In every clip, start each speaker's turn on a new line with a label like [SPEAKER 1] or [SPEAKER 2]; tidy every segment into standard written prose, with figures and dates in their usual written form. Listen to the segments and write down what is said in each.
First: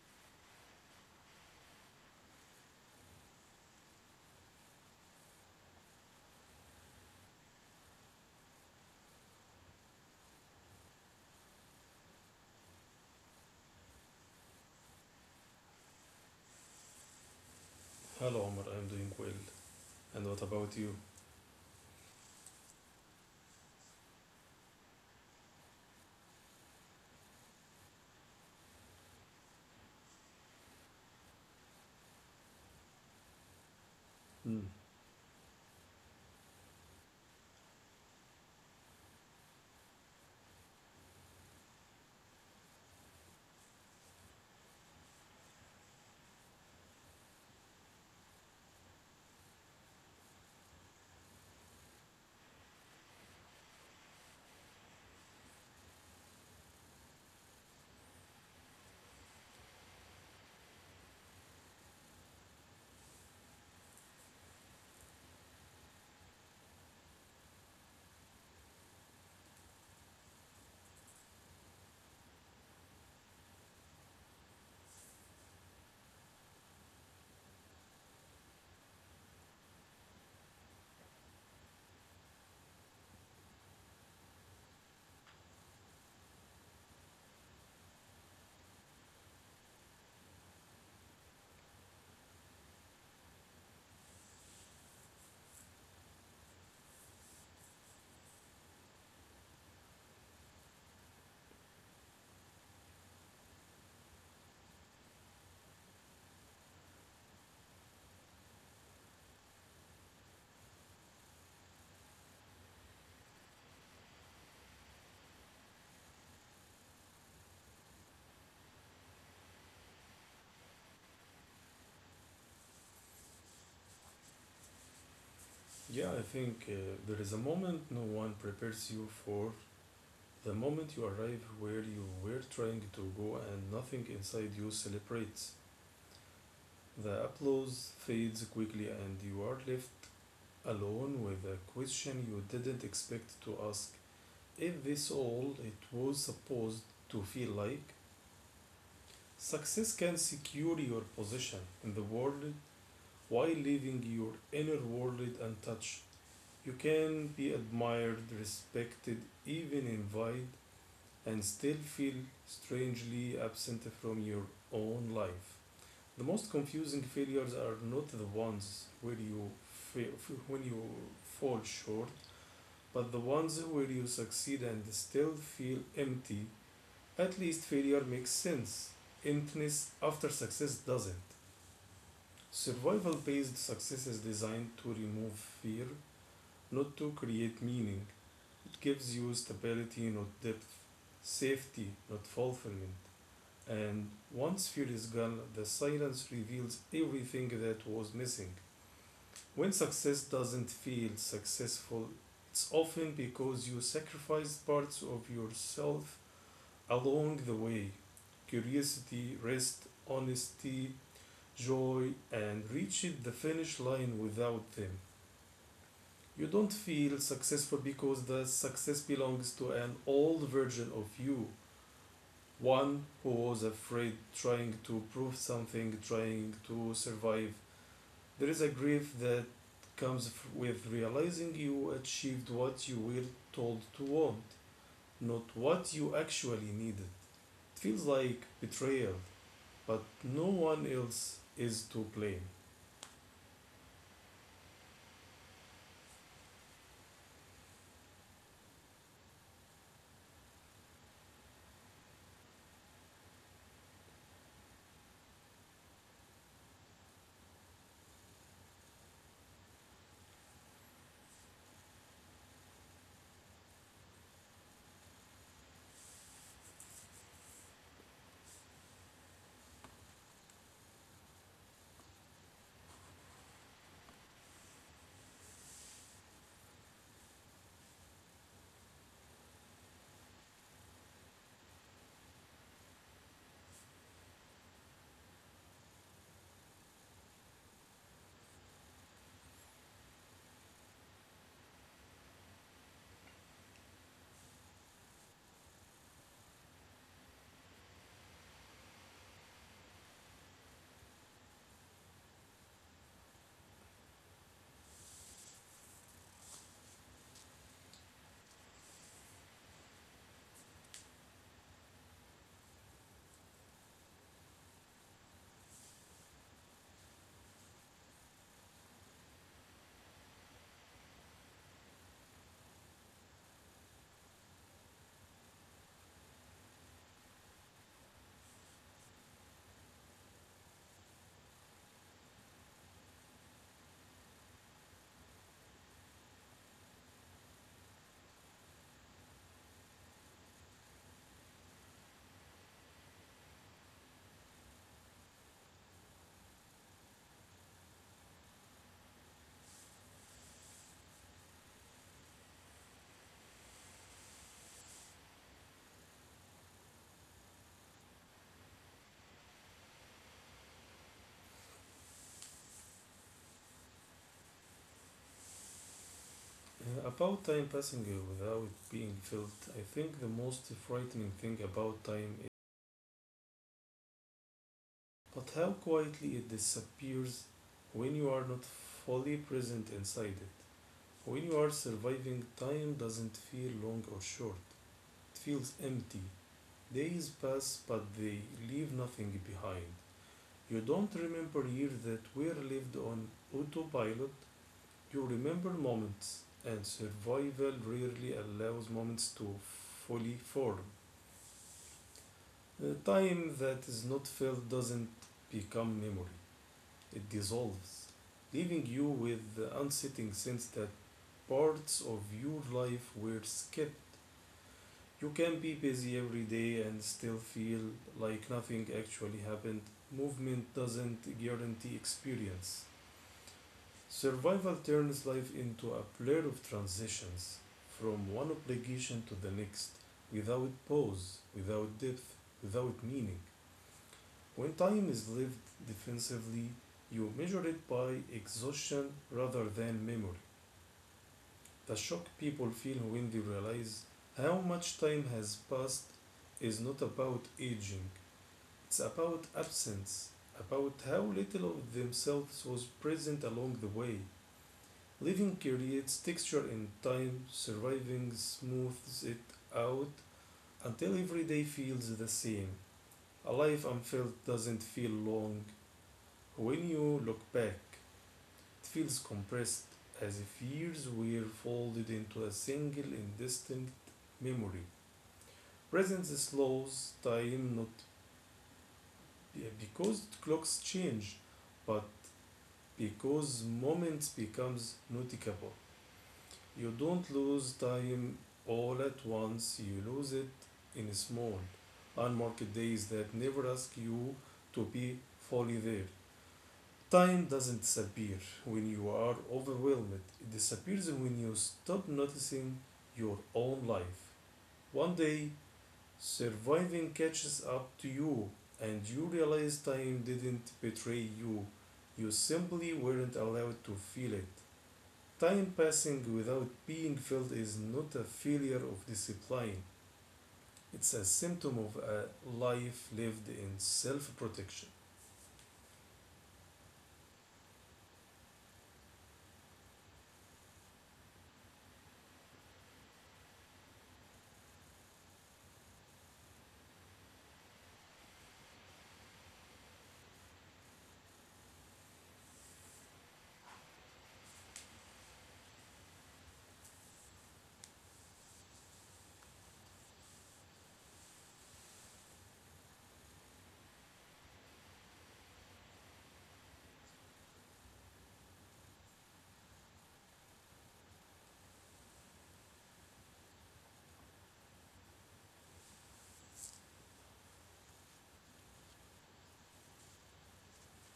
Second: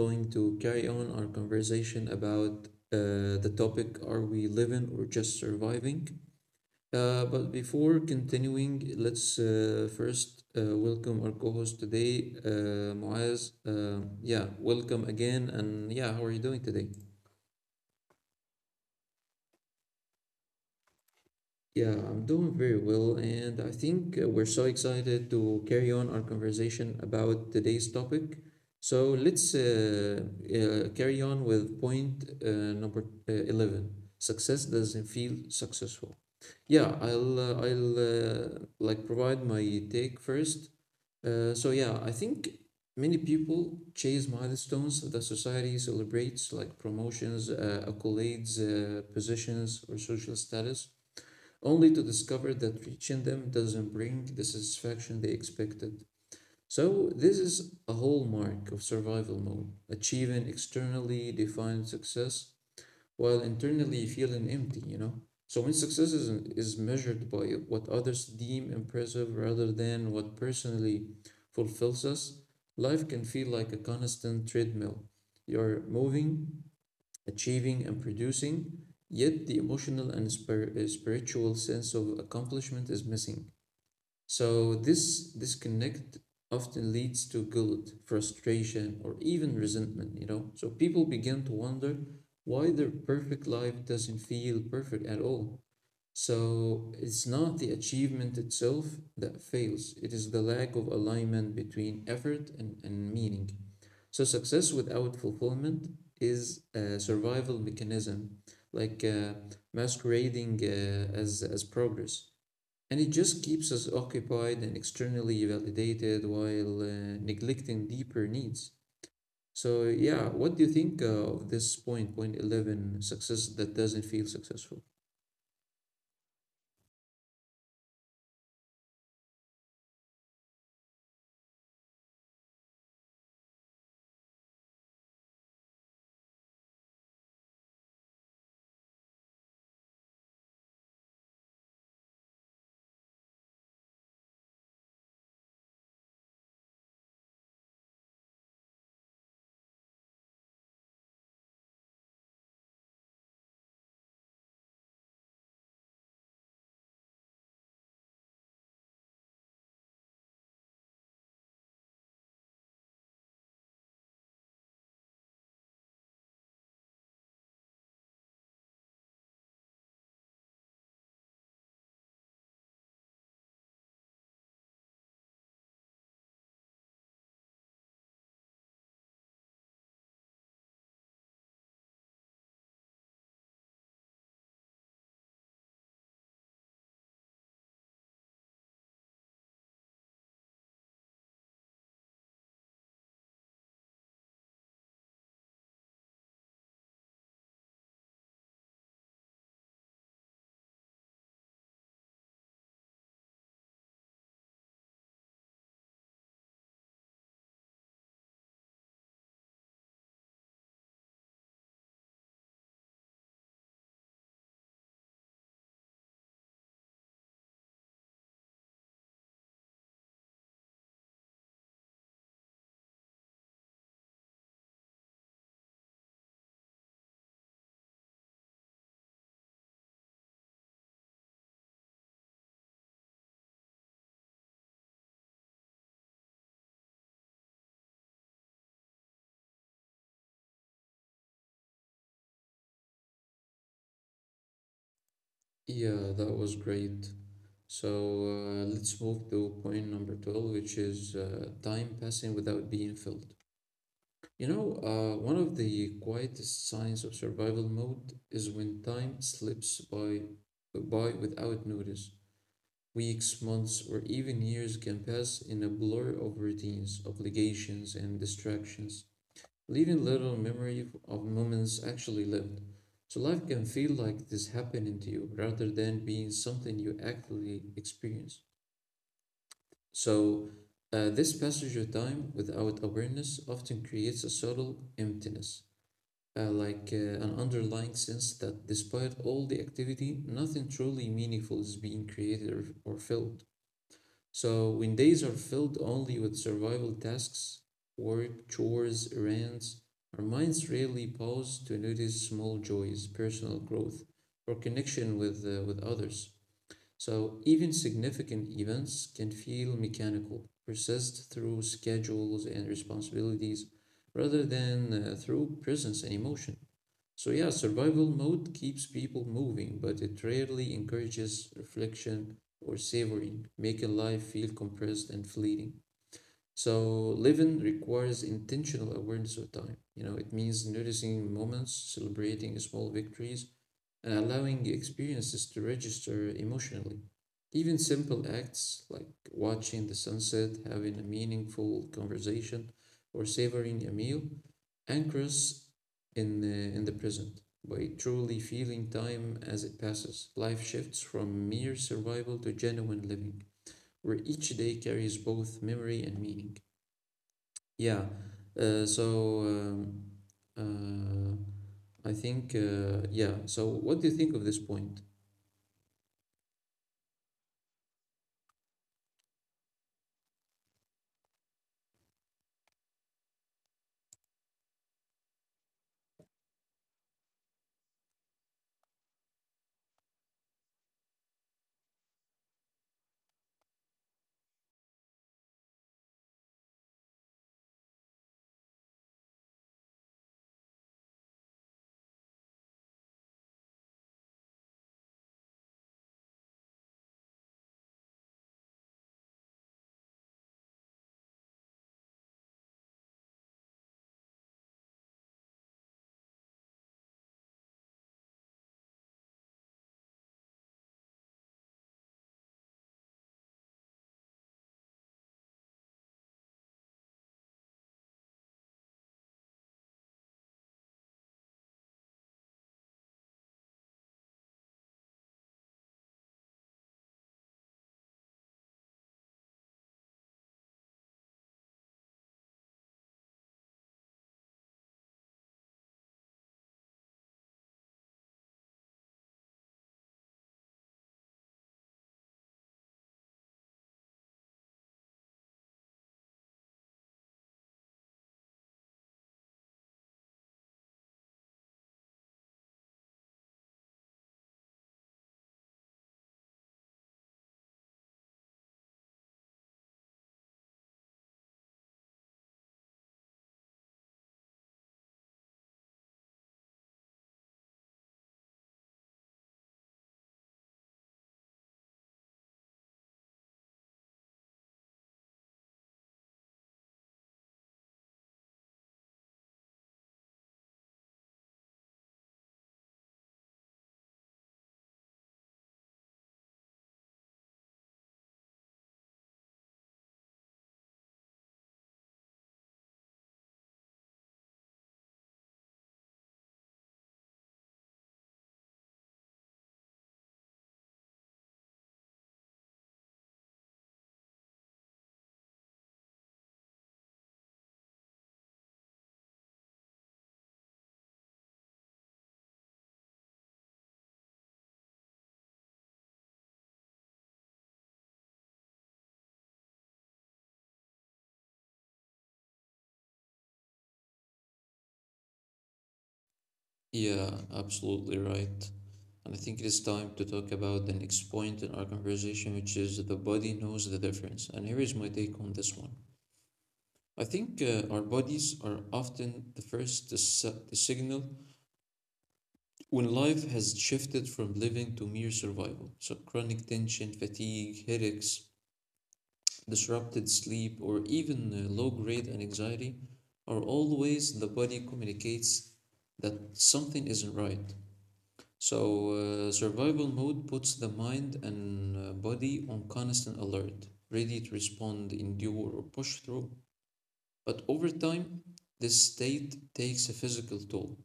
[SPEAKER 1] going to carry on our conversation about the topic, are we living or just surviving? But before continuing, let's first welcome our co host today, Muaz. Yeah, welcome again. And yeah, how are you doing today?
[SPEAKER 2] Hello, Omar. I'm doing well. And what about you?
[SPEAKER 1] Yeah, I'm doing very well, and I think we're so excited to carry on our conversation about today's topic. So let's carry on with point number 11. Success
[SPEAKER 2] Mm.
[SPEAKER 1] doesn't feel successful. Yeah, I'll like provide my take first. So yeah, I think many people chase milestones that society celebrates, like promotions, accolades, positions, or social status, only to discover that reaching them doesn't bring the satisfaction they expected. So this is a hallmark of survival mode, achieving externally defined success while internally feeling empty, So when success is measured by what others deem impressive rather than what personally fulfills us, life can feel like a constant treadmill. You're moving, achieving, and producing, yet the emotional and spiritual sense of accomplishment is missing. So this disconnect often leads to guilt, frustration, or even resentment. So people begin to wonder why their perfect life doesn't feel perfect at all. So it's not the achievement itself that fails, it is the lack of alignment between effort and meaning. So success without fulfillment is a survival mechanism, like masquerading as progress. And it just keeps us occupied and externally validated while neglecting deeper needs. So, yeah, what do you think of this point, point 11, success that doesn't feel successful?
[SPEAKER 2] Yeah, I think there is a moment no one prepares you for. The moment you arrive where you were trying to go and nothing inside you celebrates. The applause fades quickly and you are left alone with a question you didn't expect to ask. Is this all it was supposed to feel like? Success can secure your position in the world while leaving your inner world untouched. You can be admired, respected, even envied, and still feel strangely absent from your own life. The most confusing failures are not the ones where you fail, when you fall short, but the ones where you succeed and still feel empty. At least failure makes sense. Emptiness after success doesn't. Survival based success is designed to remove fear, not to create meaning. It gives you stability, not depth, safety, not fulfillment. And once fear is gone, the silence reveals everything that was missing. When success doesn't feel successful, it's often because you sacrificed parts of yourself along the way: curiosity, rest, honesty, joy, and reached the finish line without them. You don't feel successful because the success belongs to an old version of you, one who was afraid, trying to prove something, trying to survive. There is a grief that comes with realizing you achieved what you were told to want, not what you actually needed. It feels like betrayal, but no one else is to blame.
[SPEAKER 1] Yeah, that was great. So let's move to point number 12, which is time passing without being filled. You know, one of the quietest signs of survival mode is when time slips by without notice. Weeks, months, or even years can pass in a blur of routines, obligations, and distractions, leaving little memory of moments actually lived. So life can feel like this happening to you rather than being something you actually experience. So this passage of time without awareness often creates a subtle emptiness, like an underlying sense that despite all the activity, nothing truly meaningful is being created or filled. So when days are filled only with survival tasks, work, chores, errands, our minds rarely pause to notice small joys, personal growth, or connection with others. So even significant events can feel mechanical, persist through schedules and responsibilities rather than through presence and emotion. So, yeah, survival mode keeps people moving, but it rarely encourages reflection or savoring, making life feel compressed and fleeting. So living requires intentional awareness of time. You know, it means noticing moments, celebrating small victories, and allowing experiences to register emotionally. Even simple acts like watching the sunset, having a meaningful conversation, or savoring a meal anchors in the present. By truly feeling time as it passes, life shifts from mere survival to genuine living, where each day carries both memory and meaning. Yeah. Uh, so um, uh, I think yeah. So what do you think of this point?
[SPEAKER 2] About time passing without being felt, I think the most frightening thing about time, but how quietly it disappears when you are not fully present inside it. When you are surviving, time doesn't feel long or short, it feels empty. Days pass, but they leave nothing behind. You don't remember years that were lived on autopilot, you remember moments, and survival rarely allows moments to fully form. The time that is not filled doesn't become memory. It dissolves, leaving you with the unsettling sense that parts of your life were skipped. You can be busy every day and still feel like nothing actually happened. Movement doesn't guarantee experience. Survival turns life into a blur of transitions from one obligation to the next, without pause, without depth, without meaning. When time is lived defensively, you measure it by exhaustion rather than memory. The shock people feel when they realize how much time has passed is not about aging, it's about absence, about how little of themselves was present along the way. Living creates texture in time, surviving smooths it out until every day feels the same. A life unfilled doesn't feel long. When you look back, it feels compressed, as if years were folded into a single indistinct memory. Presence slows time not because clocks change, but because moments becomes noticeable. You don't lose time all at once, you lose it in small, unmarked days that never ask you to be fully there. Time doesn't disappear when you are overwhelmed. It disappears when you stop noticing your own life. One day, surviving catches up to you, and you realize time didn't betray you. You simply weren't allowed to feel it. Time passing without being felt is not a failure of discipline, it's a symptom of a life lived in self protection.
[SPEAKER 1] Yeah, absolutely right. And I think it is time to talk about the next point in our conversation, which is the body knows the difference. And here is my take on this one. I think our bodies are often the first to, to signal when life has shifted from living to mere survival. So chronic tension, fatigue, headaches, disrupted sleep, or even low grade anxiety are all ways the body communicates that something isn't right. So, survival mode puts the mind and body on constant alert, ready to respond, endure, or push through. But over time, this state takes a physical toll.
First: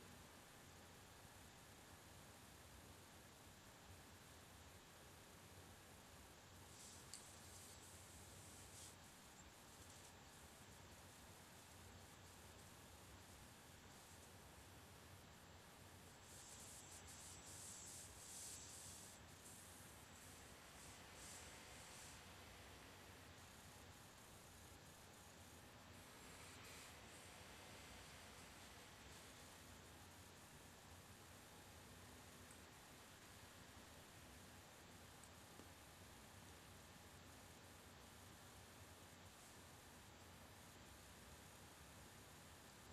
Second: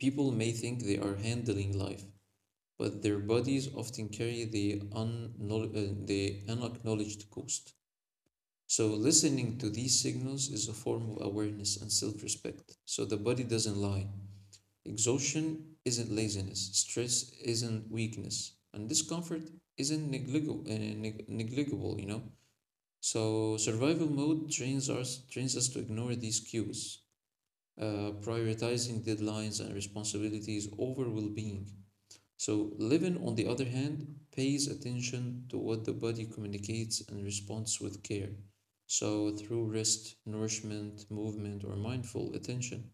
[SPEAKER 1] People may think they are handling life, but their bodies often carry the, the unacknowledged cost. So listening to these signals is a form of awareness and self respect. So the body doesn't lie. Exhaustion isn't laziness, stress isn't weakness, and discomfort isn't negligible, negligible, you know? So survival mode trains us to ignore these cues, prioritizing deadlines and responsibilities over well being. So Levin, on the other hand, pays attention to what the body communicates and responds with care, so through rest, nourishment, movement, or mindful attention.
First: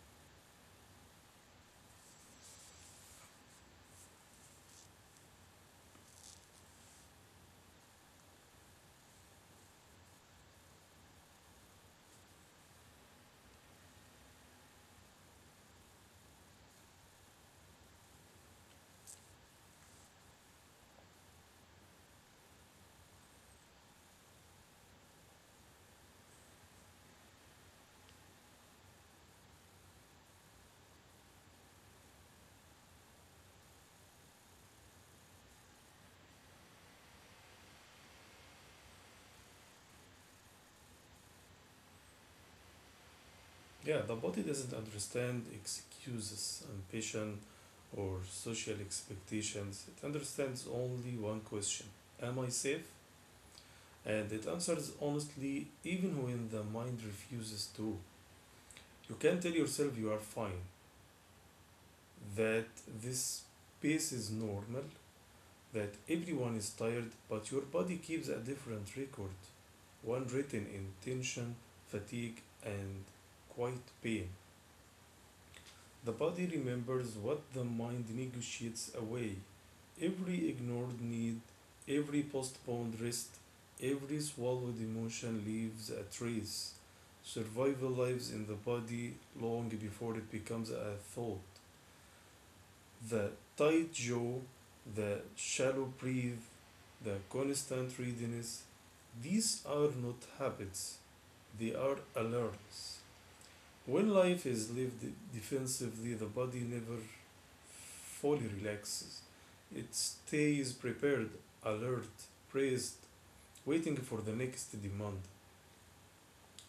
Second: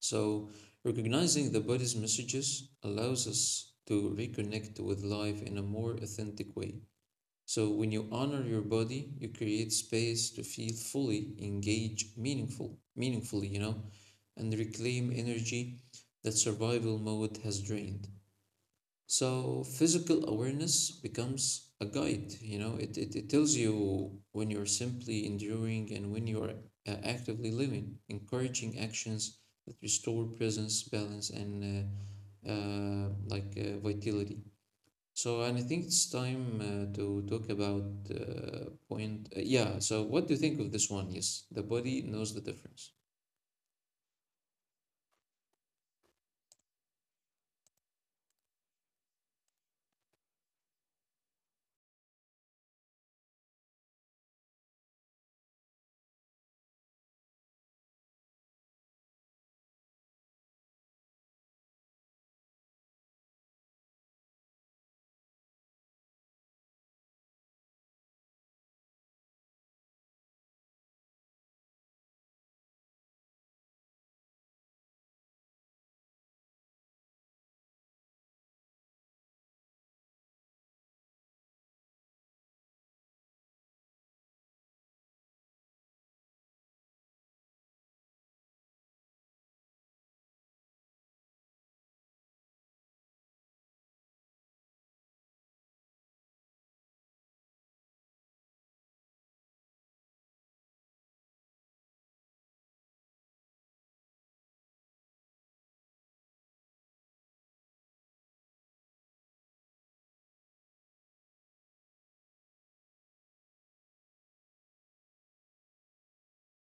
[SPEAKER 1] So recognizing the body's messages allows us to reconnect with life in a more authentic way. So when you honor your body, you create space to feel fully engage meaningful, meaningfully, you know, and reclaim energy that survival mode has drained. So physical awareness becomes a guide, you know, it tells you when you're simply enduring and when you're actively living, encouraging actions that restore presence, balance, and vitality. So, and I think it's time to talk about point. Yeah, so what do you think of this one? Yes, the body knows the difference.
[SPEAKER 2] Yeah, the body doesn't understand excuses, ambition, or social expectations. It understands only one question: am I safe? And it answers honestly even when the mind refuses to. You can tell yourself you are fine, that this pace is normal, that everyone is tired, but your body keeps a different record, one written in tension, fatigue, and quiet pain. The body remembers what the mind negotiates away. Every ignored need, every postponed rest, every swallowed emotion leaves a trace. Survival lives in the body long before it becomes a thought. The tight jaw, the shallow breath, the constant readiness, these are not habits, they are alerts. When life is lived defensively, the body never fully relaxes. It stays prepared, alert, braced, waiting for the next demand.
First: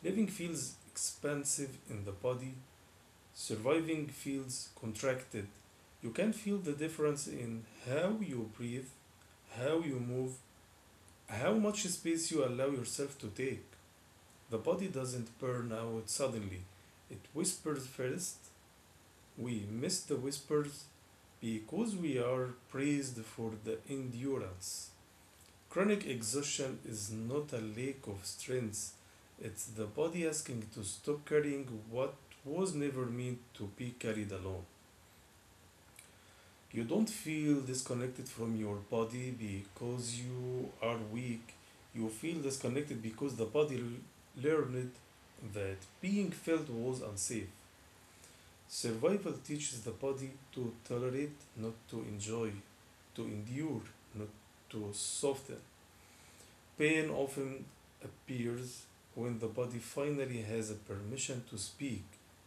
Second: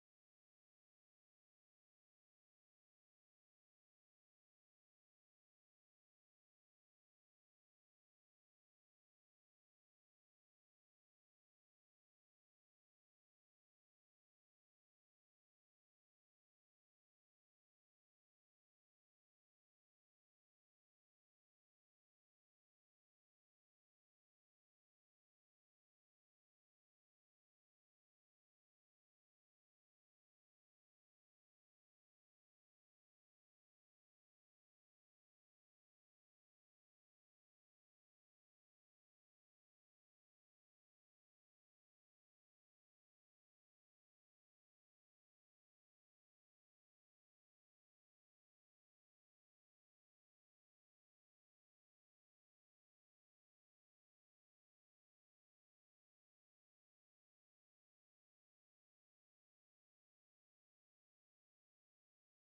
[SPEAKER 2] Living feels expansive in the body, surviving feels contracted. You can feel the difference in how you breathe, how you move, how much space you allow yourself to take. The body doesn't burn out suddenly, it whispers first. We miss the whispers because we are praised for the endurance. Chronic exhaustion is not a lack of strength, it's the body asking to stop carrying what was never meant to be carried alone. You don't feel disconnected from your body because you are weak. You feel disconnected because the body learned that being felt was unsafe. Survival teaches the body to tolerate, not to enjoy, to endure, not to soften. Pain often appears when the body finally has a permission to speak,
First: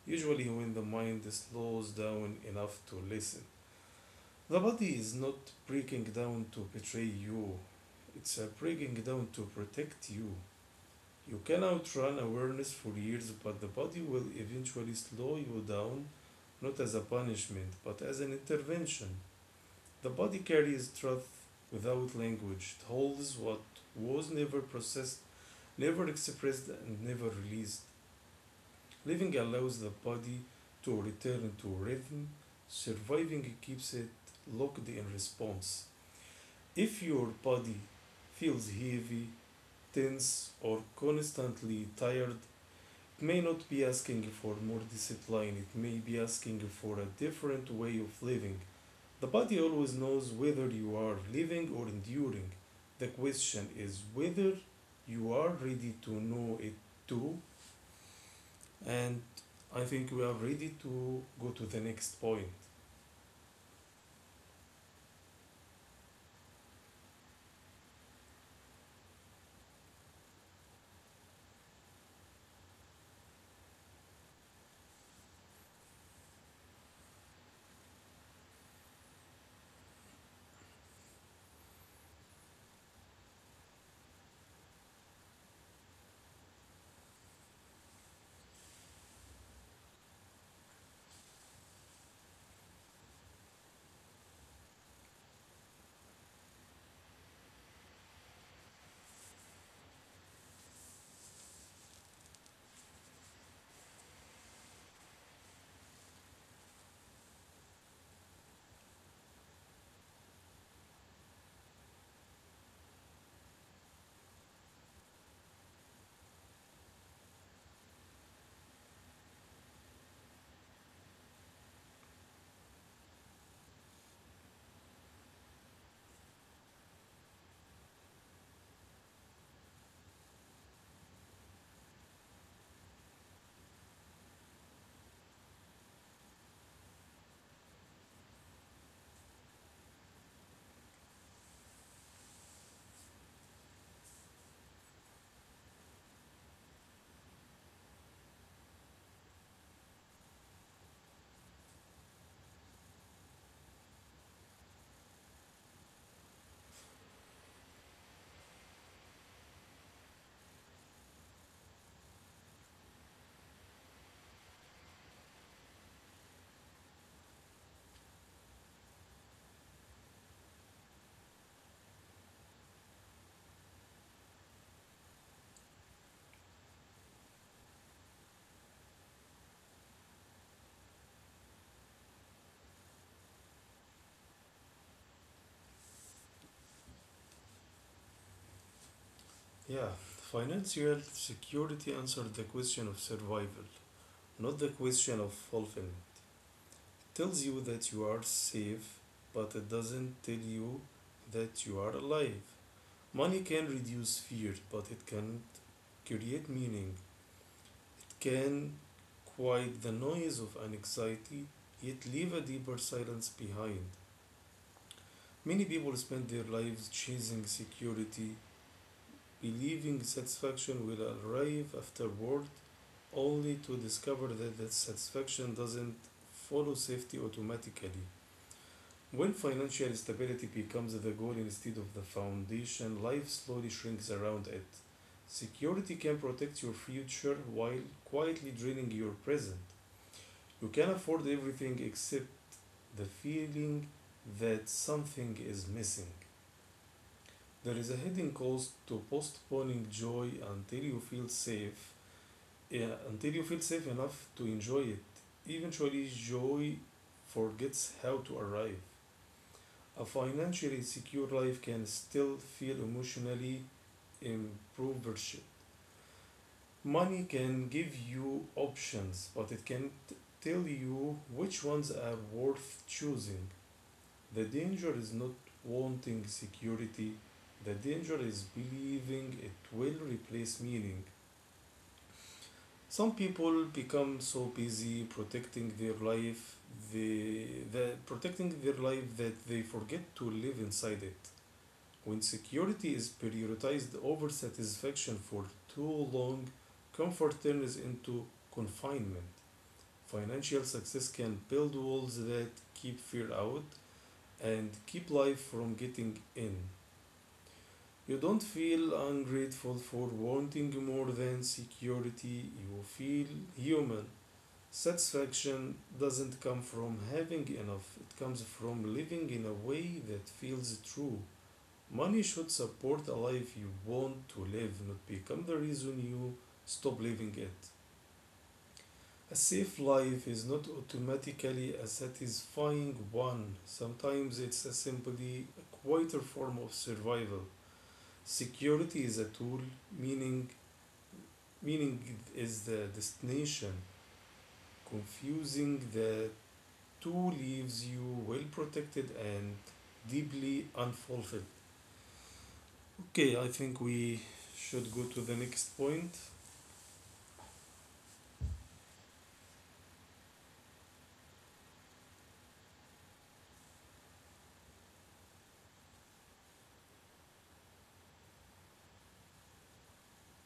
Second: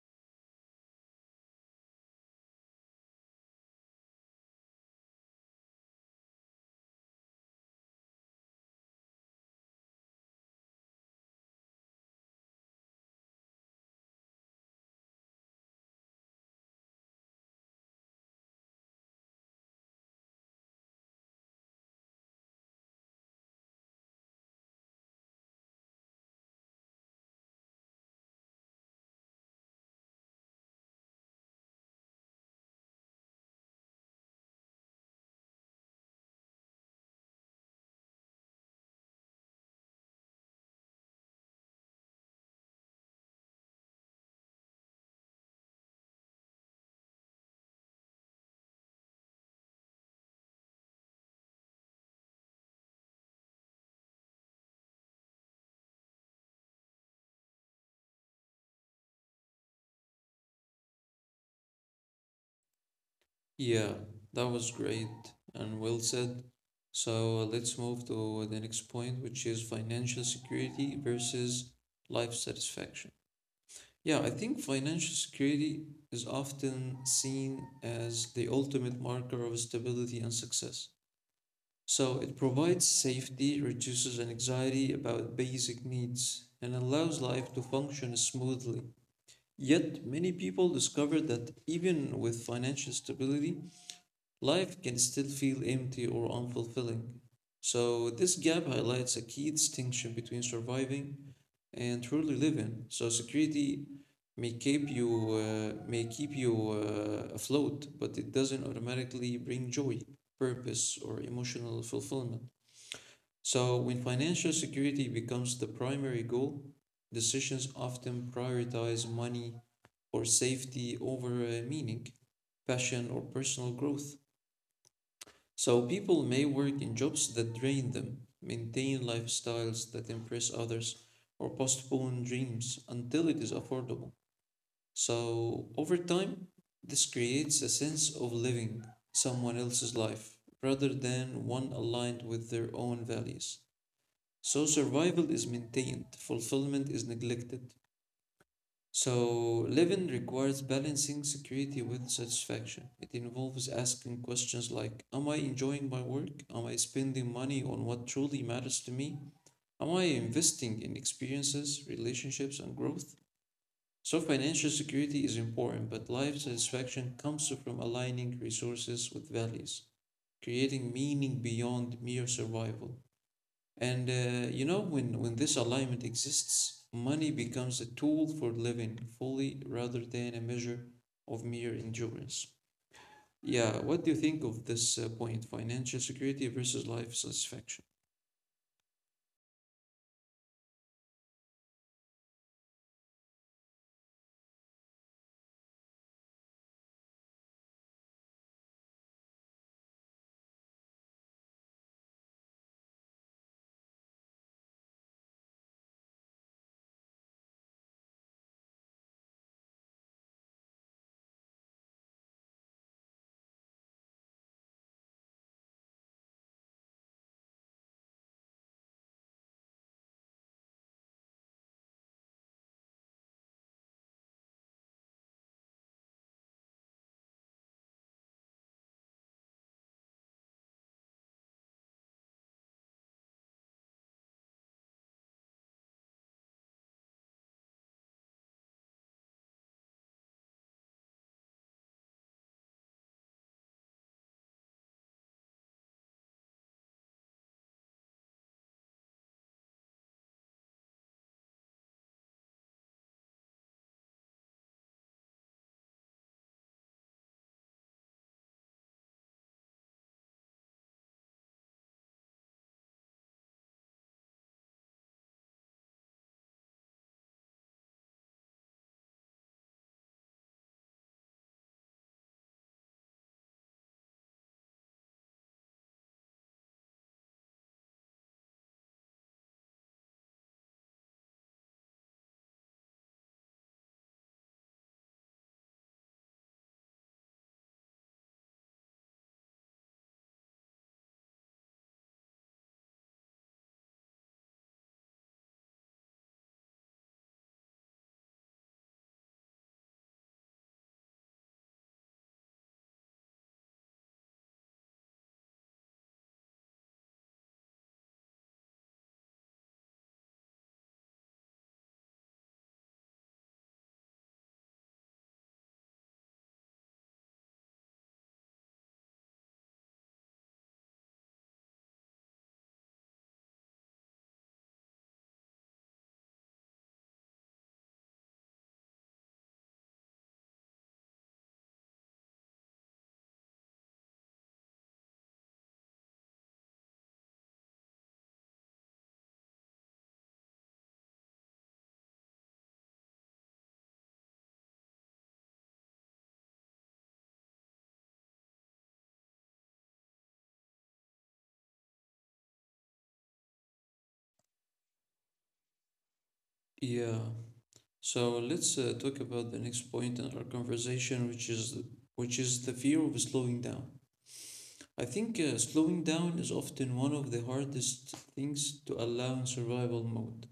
[SPEAKER 2] usually when the mind slows down enough to listen. The body is not breaking down to betray you, it's breaking down to protect you. You can outrun awareness for years, but the body will eventually slow you down, not as a punishment, but as an intervention. The body carries truth without language. It holds what was never processed, never expressed, and never released. Living allows the body to return to rhythm, surviving keeps it locked in response. If your body feels heavy, tense, or constantly tired, it may not be asking for more discipline, it may be asking for a different way of living. The body always knows whether you are living or enduring. The question is whether you are ready to know it too. And I think we are ready to go to the next point.
[SPEAKER 1] Yeah, that was great and well said. So let's move to the next point, which is financial security versus life satisfaction. Yeah, I think financial security is often seen as the ultimate marker of stability and success. So it provides safety, reduces anxiety about basic needs, and allows life to function smoothly. Yet many people discover that even with financial stability, life can still feel empty or unfulfilling. So this gap highlights a key distinction between surviving and truly living. So security may keep you afloat, but it doesn't automatically bring joy, purpose, or emotional fulfillment. So when financial security becomes the primary goal, decisions often prioritize money or safety over meaning, passion, or personal growth. So people may work in jobs that drain them, maintain lifestyles that impress others, or postpone dreams until it is affordable. So over time, this creates a sense of living someone else's life rather than one aligned with their own values. So survival is maintained, fulfillment is neglected. So living requires balancing security with satisfaction. It involves asking questions like, am I enjoying my work? Am I spending money on what truly matters to me? Am I investing in experiences, relationships, and growth? So financial security is important, but life satisfaction comes from aligning resources with values, creating meaning beyond mere survival. And you know, when this alignment exists, money becomes a tool for living fully rather than a measure of mere endurance. Yeah, what do you think of this point, financial security versus life satisfaction?
[SPEAKER 2] Yeah, financial security answered the question of survival, not the question of fulfillment. Tells you that you are safe, but it doesn't tell you that you are alive. Money can reduce fear, but it can not create meaning. It can quiet the noise of anxiety, yet leave a deeper silence behind. Many people spend their lives chasing security, believing satisfaction will arrive afterward, only to discover that that satisfaction doesn't follow safety automatically. When financial stability becomes the goal instead of the foundation, life slowly shrinks around it. Security can protect your future while quietly draining your present. You can afford everything except the feeling that something is missing. There is a hidden cost to postponing joy until you feel safe, yeah, until you feel safe enough to enjoy it. Eventually, joy forgets how to arrive. A financially secure life can still feel emotionally impoverished. Money can give you options, but it can tell you which ones are worth choosing. The danger is not wanting security, the danger is believing it will replace meaning. Some people become so busy protecting their life, they, protecting their life that they forget to live inside it. When security is prioritized over satisfaction for too long, comfort turns into confinement. Financial success can build walls that keep fear out and keep life from getting in. You don't feel ungrateful for wanting more than security, you feel human. Satisfaction doesn't come from having enough, it comes from living in a way that feels true. Money should support a life you want to live, not become the reason you stop living it. A safe life is not automatically a satisfying one. Sometimes it's a simply a quieter form of survival. Security is a tool, meaning meaning is the destination. Confusing the two leaves you well protected and deeply unfulfilled. Okay, I think we should go to the next point.
[SPEAKER 1] Yeah, so let's talk about the next point in our conversation, which is the fear of slowing down. I think slowing down is often one of the hardest things to allow in survival mode.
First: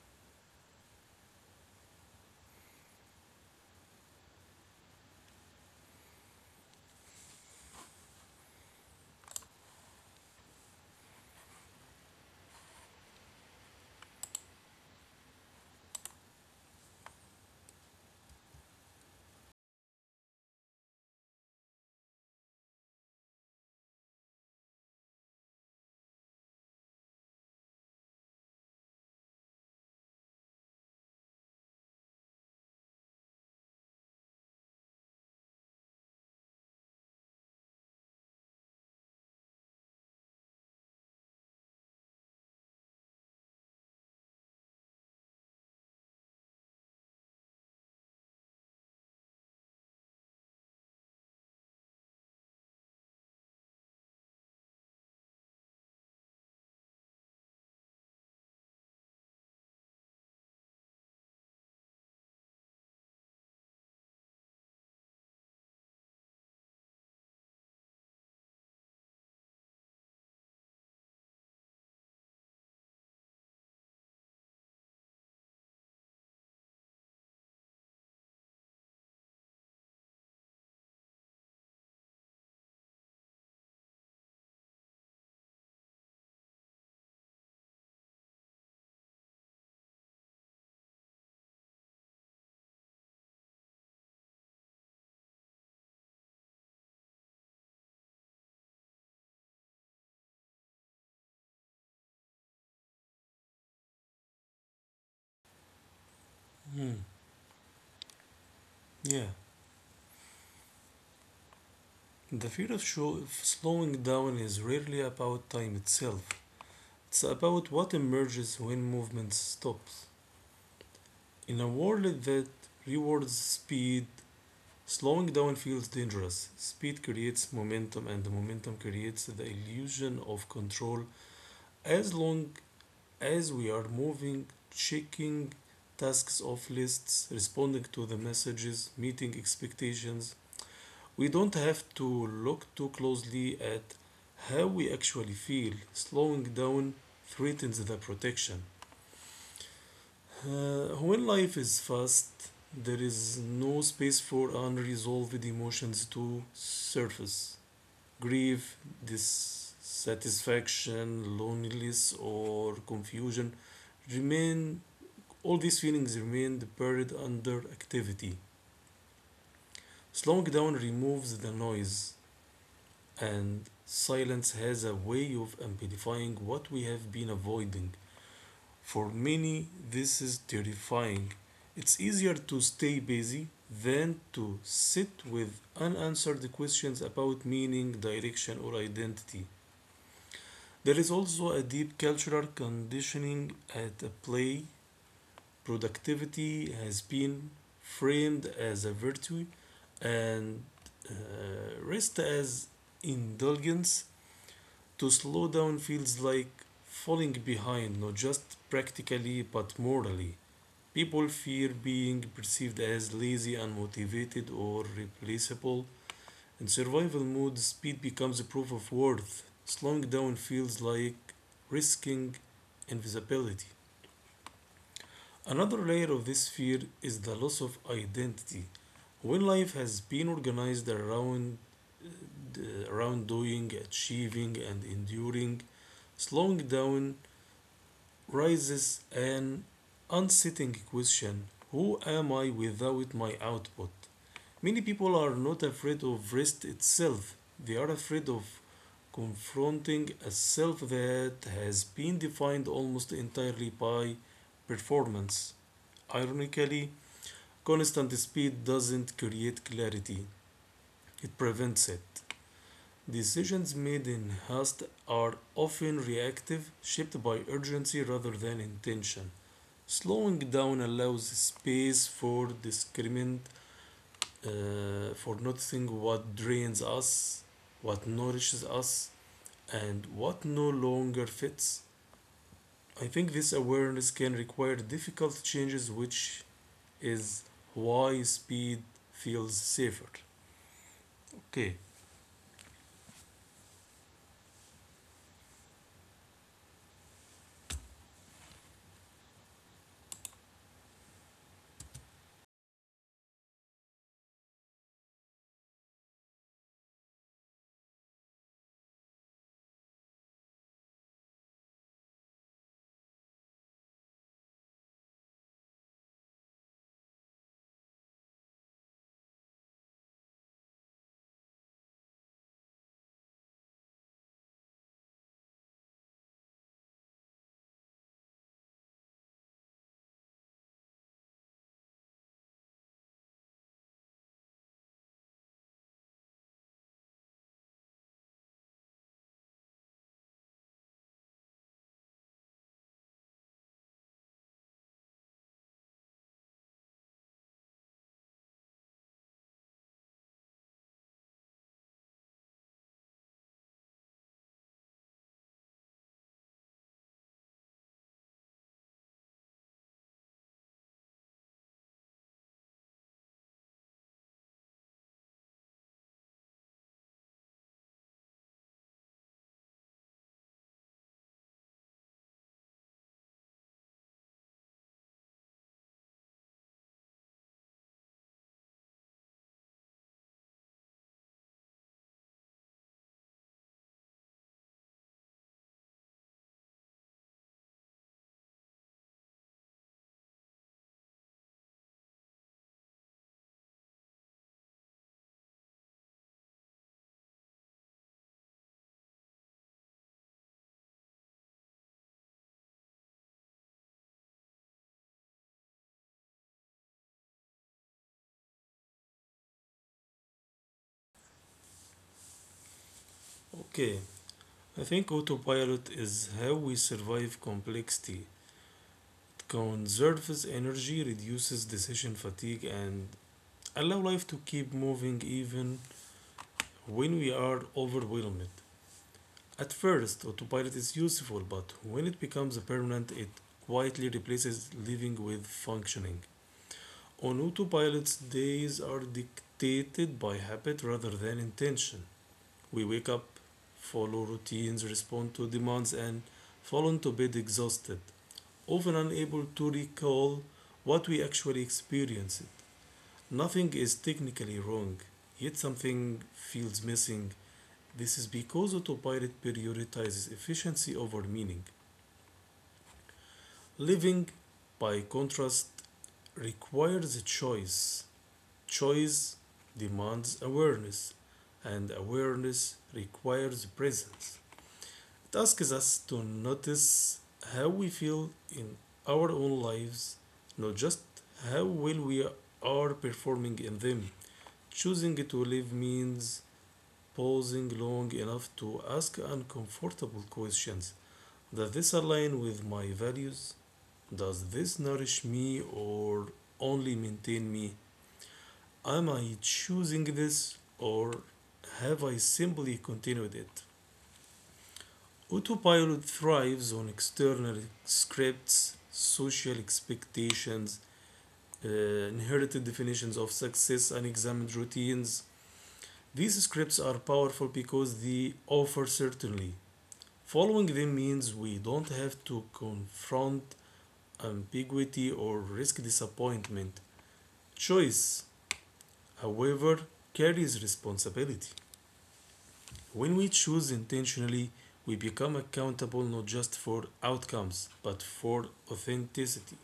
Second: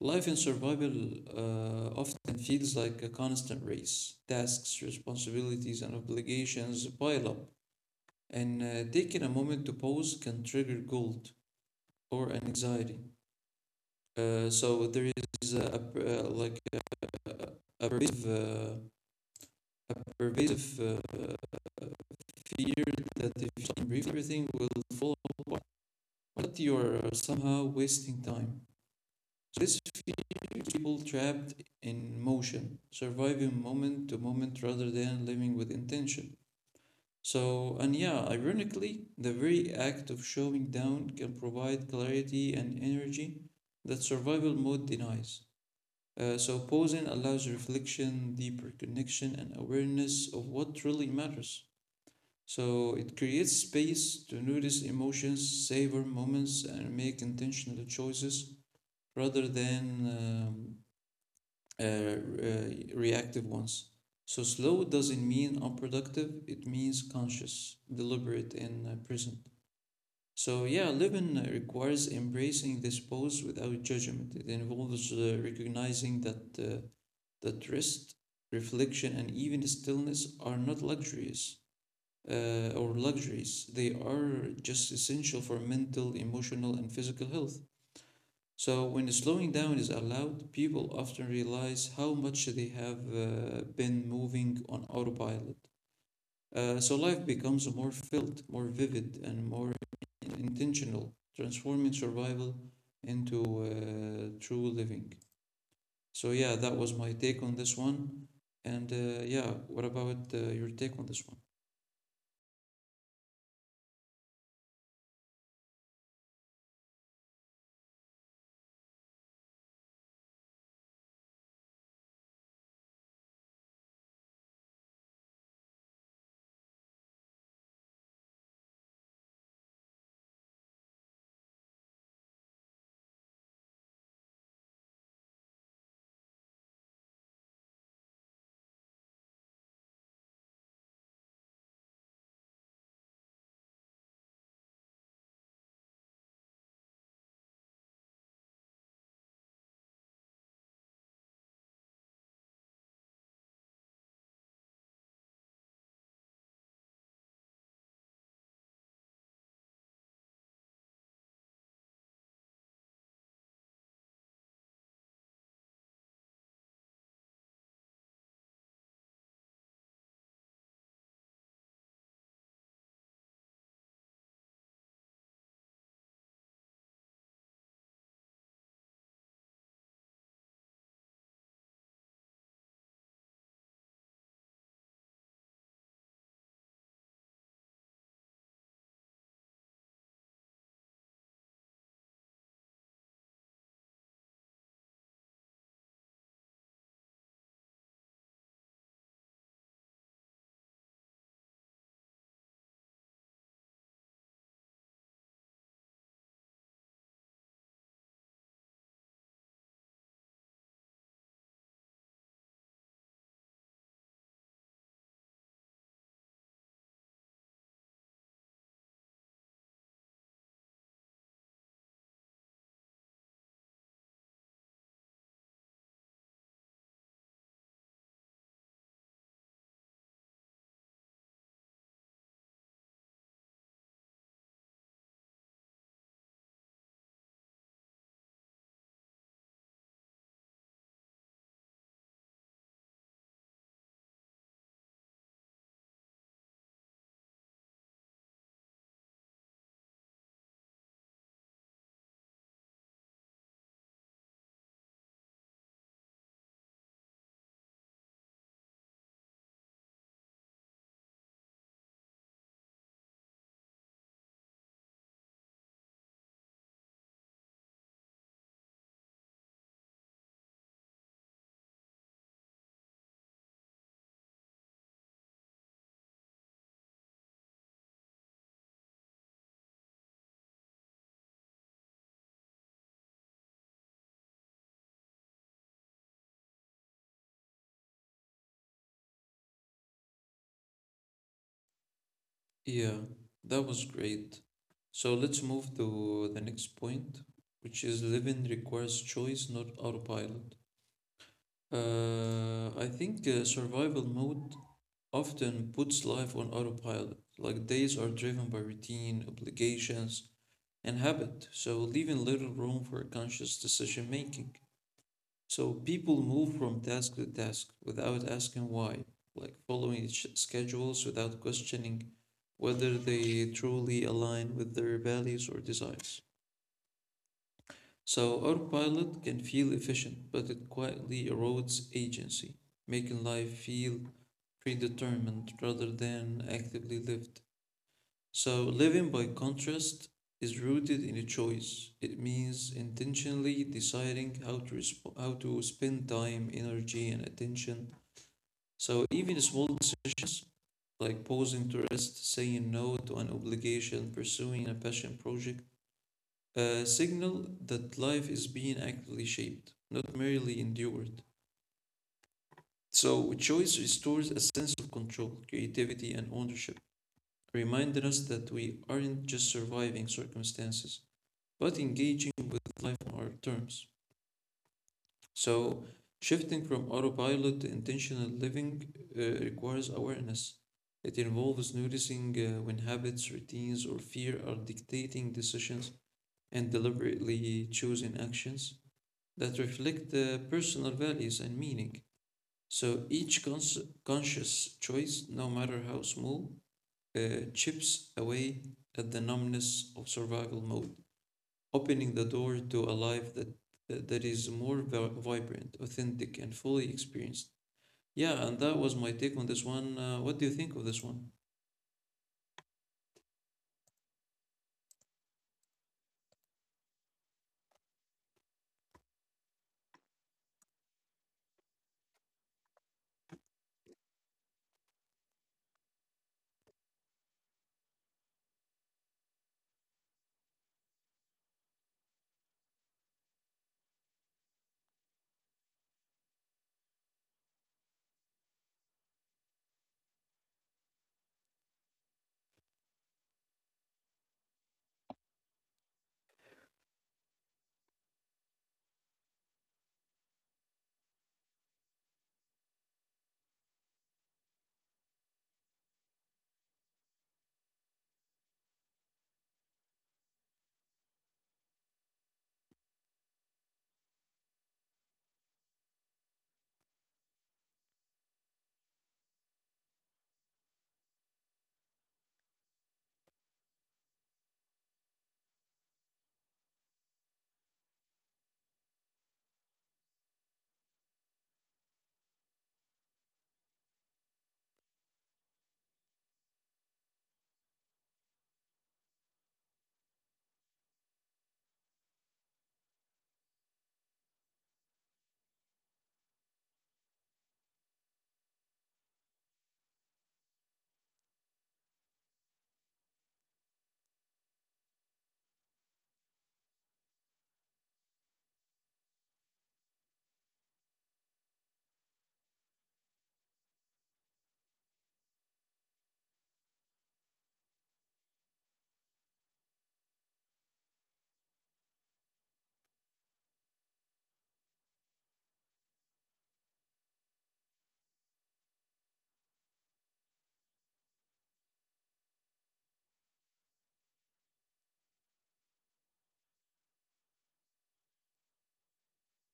[SPEAKER 1] Life in survival often feels like a constant race. Tasks, responsibilities, and obligations pile up, and taking a moment to pause can trigger guilt or anxiety. So there is a like a- a pervasive, uh, a pervasive fear that if you don't brief, everything will fall apart, but you are somehow wasting time. So this people trapped in motion, surviving moment to moment rather than living with intention. So, and yeah, ironically, the very act of showing down can provide clarity and energy that survival mode denies. So pausing allows reflection, deeper connection, and awareness of what truly matters. So it creates space to notice emotions, savor moments, and make intentional choices rather than um, uh, reactive ones. So slow doesn't mean unproductive, it means conscious, deliberate, and present. So, yeah, living requires embracing this pose without judgment. It involves recognizing that, that rest, reflection, and even stillness are not luxuries or luxuries. They are just essential for mental, emotional, and physical health. So when slowing down is allowed, people often realize how much they have been moving on autopilot. So life becomes more filled, more vivid, and more intentional, transforming survival into true living. So, yeah, that
[SPEAKER 2] Hmm.
[SPEAKER 1] was my take on this one. And
[SPEAKER 2] Yeah,
[SPEAKER 1] yeah, what about your take on this one?
[SPEAKER 2] the fear of, slowing down is rarely about time itself. It's about what emerges when movement stops. In a world that rewards speed, slowing down feels dangerous. Speed creates momentum, and the momentum creates the illusion of control. As long as we are moving, checking tasks off lists, responding to the messages, meeting expectations, we don't have to look too closely at how we actually feel. Slowing down threatens the protection. When life is fast, there is no space for unresolved emotions to surface. Grief, dissatisfaction, loneliness, or confusion remain, all these feelings remain buried under activity. Slowing down removes the noise and silence has a way of amplifying what we have been avoiding. For many, this is terrifying. It's easier to stay busy than to sit with unanswered questions about meaning, direction, or identity. There is also a deep cultural conditioning at play. Productivity has been framed as a virtue and rest as indulgence. To slow down feels like falling behind, not just practically but morally. People fear being perceived as lazy, unmotivated, or replaceable. In survival mode, speed becomes a proof of worth. Slowing down feels like risking invisibility. Another layer of this fear is the loss of identity. When life has been organized around uh, around doing, achieving, and enduring, slowing down raises an unsettling question: who am I without my output? Many people are not afraid of rest itself, they are afraid of confronting a self that has been defined almost entirely by performance. Ironically, constant speed doesn't create clarity, it prevents it. Decisions made in haste are often reactive, shaped by urgency rather than intention. Slowing down allows space for discernment, for noticing what drains us, what nourishes us, and what no longer fits. I think this awareness can require difficult changes, which is why speed feels safer. Okay,
[SPEAKER 1] Yeah, that was great. So let's move to the next point, which is living requires choice, not autopilot. I think survival mode often puts life on autopilot, like days are driven by routine, obligations, and habit, so leaving little room for conscious decision making. So people move from task to task without asking why, like following schedules without questioning whether they truly align with their values or desires. So our pilot can feel efficient, but it quietly erodes agency, making life feel predetermined rather than actively lived. So living, by contrast, is rooted in a choice. It means intentionally deciding how to how to spend time, energy, and attention. So even small decisions like pausing to rest, saying no to an obligation, pursuing a passion project a signal that life is being actively shaped, not merely endured. So, choice restores a sense of control, creativity, and ownership, reminding us that we aren't just surviving circumstances, but engaging with life on our terms. So, shifting from autopilot to intentional living requires awareness. It involves noticing when habits, routines, or fear are dictating decisions and deliberately choosing actions that reflect the personal values and meaning. So conscious choice, no matter how small, chips away at the numbness of survival mode, opening the door to a life that is more vibrant, authentic, and fully experienced. Yeah, and that was my take on this one. What do you think of this one?
[SPEAKER 2] okay. I think autopilot is how we survive complexity. It conserves energy, reduces decision fatigue, and allows life to keep moving even when we are overwhelmed. At first, autopilot is useful, but when it becomes permanent, it quietly replaces living with functioning. On autopilot's days are dictated by habit rather than intention. We wake up, follow routines, respond to demands, and fall into bed exhausted, often unable to recall what we actually experienced. Nothing is technically wrong, yet something feels missing. This is because autopilot prioritizes efficiency over meaning. Living, by contrast, requires a choice. Choice demands awareness, and awareness requires presence. It asks us to notice how we feel in our own lives, not just how well we are performing in them. Choosing to live means pausing long enough to ask uncomfortable questions. Does this align with my values? Does this nourish me or only maintain me? Am I choosing this or have I simply continued it? Autopilot thrives on external scripts, social expectations, inherited definitions of success, and examined routines. These scripts are powerful because they offer certainty. Following them means we don't have to confront ambiguity or risk disappointment. Choice, however, carries responsibility. When we choose intentionally, we become accountable not just for outcomes, but for authenticity.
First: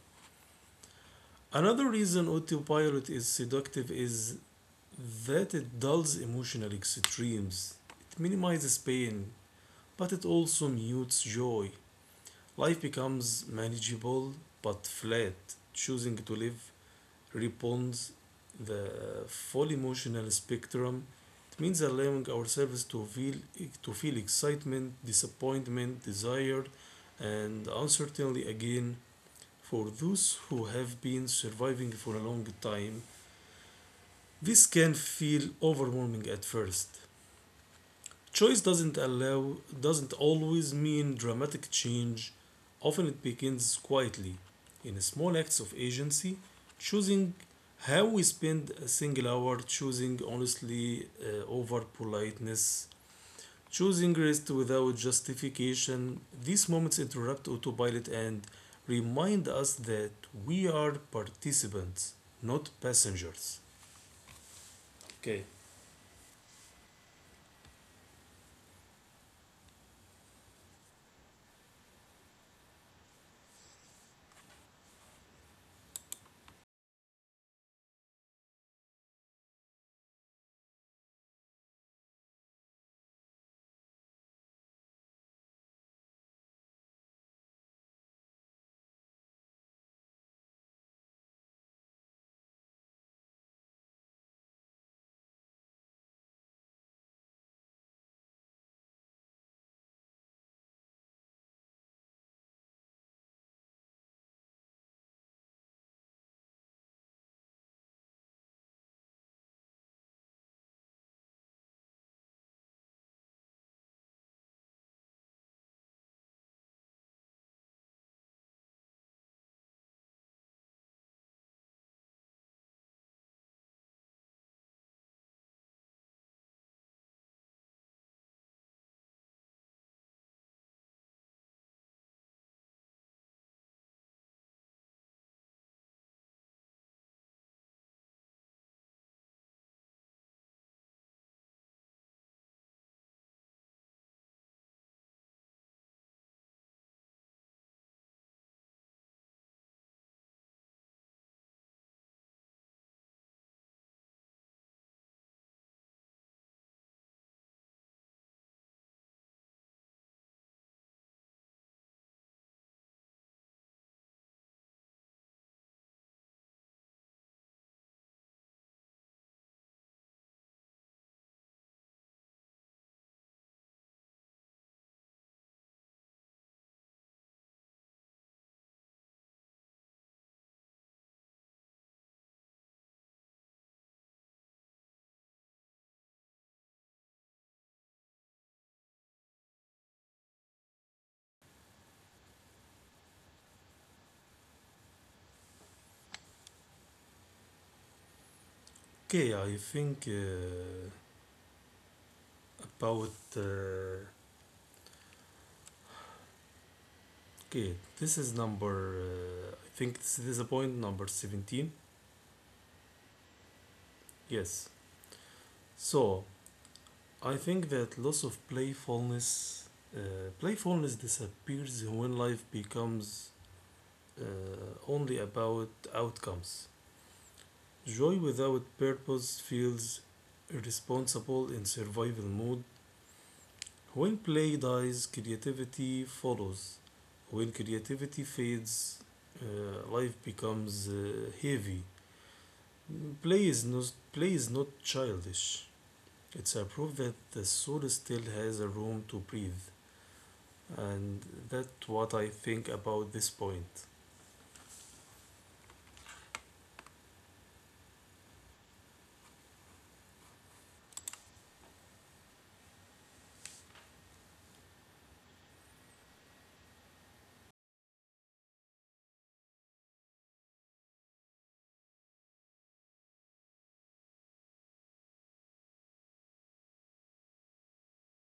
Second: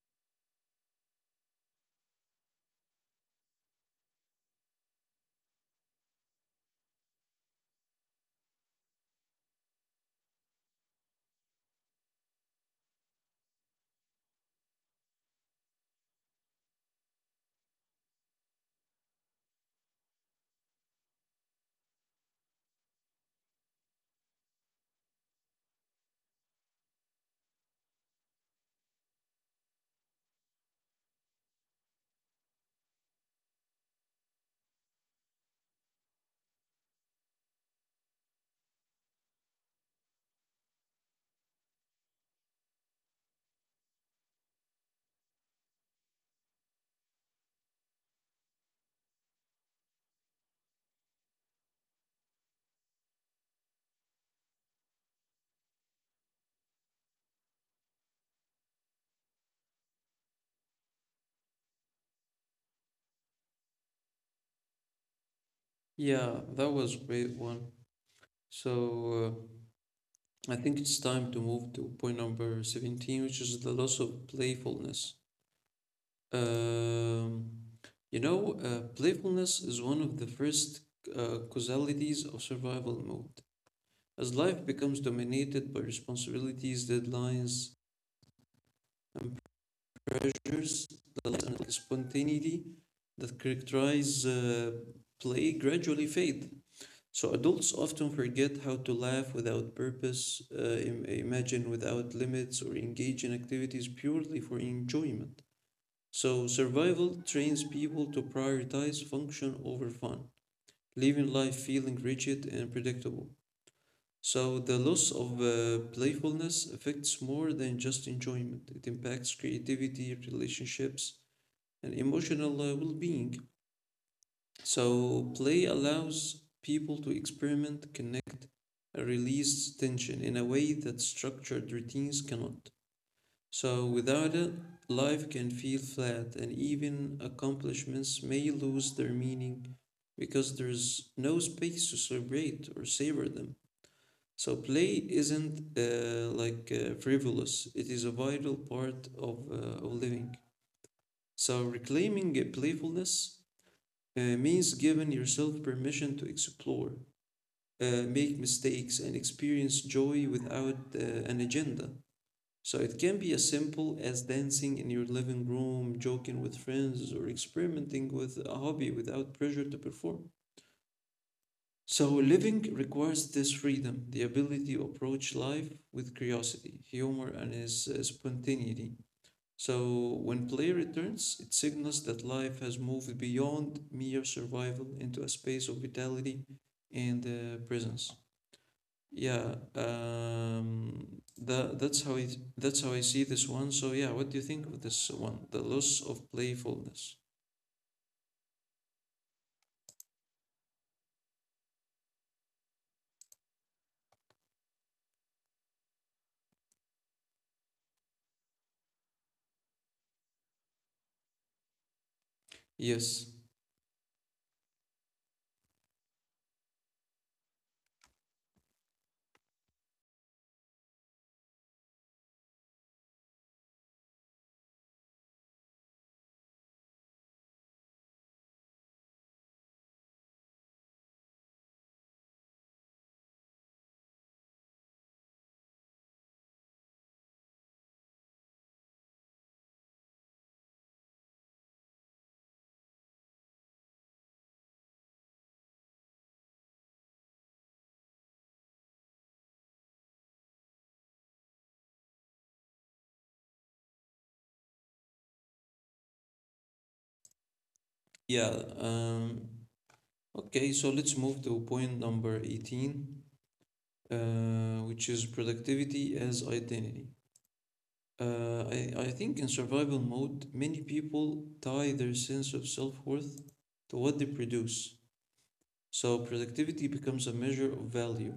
[SPEAKER 2] Another reason autopilot is seductive is that it dulls emotional extremes. It minimizes pain, but it also mutes joy. Life becomes manageable but flat. Choosing to live responds the full emotional spectrum. It means allowing ourselves to feel excitement, disappointment, desire, and uncertainty again for those who have been surviving for a long time. This can feel overwhelming at first. Choice doesn't allow doesn't always mean dramatic change. Often it begins quietly, in small acts of agency, choosing how we spend a single hour, choosing honestly over politeness, choosing rest without justification. These moments interrupt autopilot and remind us that we are participants, not passengers. Okay.
[SPEAKER 1] Yeah, that was a great one. So I think it's time to move to point number 17, which is the loss of playfulness. Um, Playfulness is one of the first causalities of survival mode. As life becomes dominated by responsibilities, deadlines, and pressures, the light and spontaneity that characterize play gradually fade. So adults often forget how to laugh without purpose, imagine without limits, or engage in activities purely for enjoyment. So, survival trains people to prioritize function over fun, leaving life feeling rigid and predictable. So, the loss of playfulness affects more than just enjoyment, it impacts creativity, relationships, and emotional well being. So, play allows people to experiment, connect, and release tension in a way that structured routines cannot. So without it, life can feel flat, and even accomplishments may lose their meaning because there's no space to celebrate or savor them. So play isn't like frivolous; it is a vital part of living. So reclaiming a playfulness means giving yourself permission to explore, make mistakes, and experience joy without an agenda. So it can be as simple as dancing in your living room, joking with friends, or experimenting with a hobby without pressure to perform. So living requires this freedom, the ability to approach life with curiosity, humor, and is spontaneity. So when play returns, it signals that life has moved beyond mere survival into a space of vitality and presence. Yeah, that that's how it. That's how I see this one. So yeah, what do you think of this one? The loss of playfulness.
[SPEAKER 2] Okay, I think about uh, Okay, this is I think this is the point number 17.
[SPEAKER 1] Yes.
[SPEAKER 2] Yes. So, I think that loss of playfulness, playfulness disappears when life becomes uh, only about outcomes. Joy without purpose feels irresponsible in survival mode. When play dies, creativity follows. When creativity fades, uh, life becomes heavy. Play is not childish. It's a proof that the soul still has a room to breathe, and that's what I think about this point.
[SPEAKER 1] Yeah. Um, okay. So let's move to point number 18, which is productivity as identity. I think in survival mode, many people tie their sense of self worth to what they produce. So productivity becomes a measure of value.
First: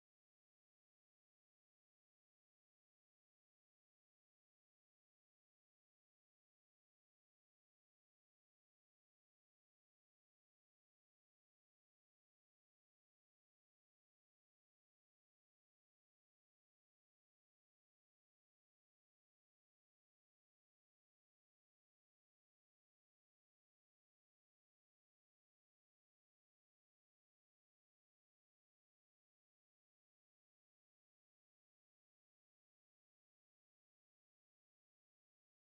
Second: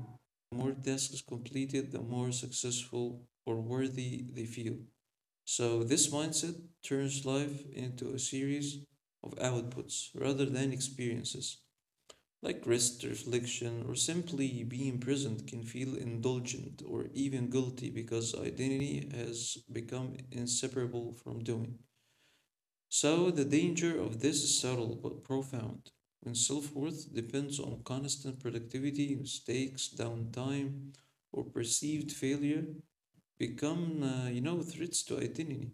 [SPEAKER 1] The more tasks completed, the more successful or worthy they feel. So this mindset turns life into a series of outputs rather than experiences. Like rest, reflection, or simply being present can feel indulgent or even guilty because identity has become inseparable from doing. So the danger of this is subtle but profound. When self-worth depends on constant productivity, mistakes, downtime, or perceived failure become, threats to identity.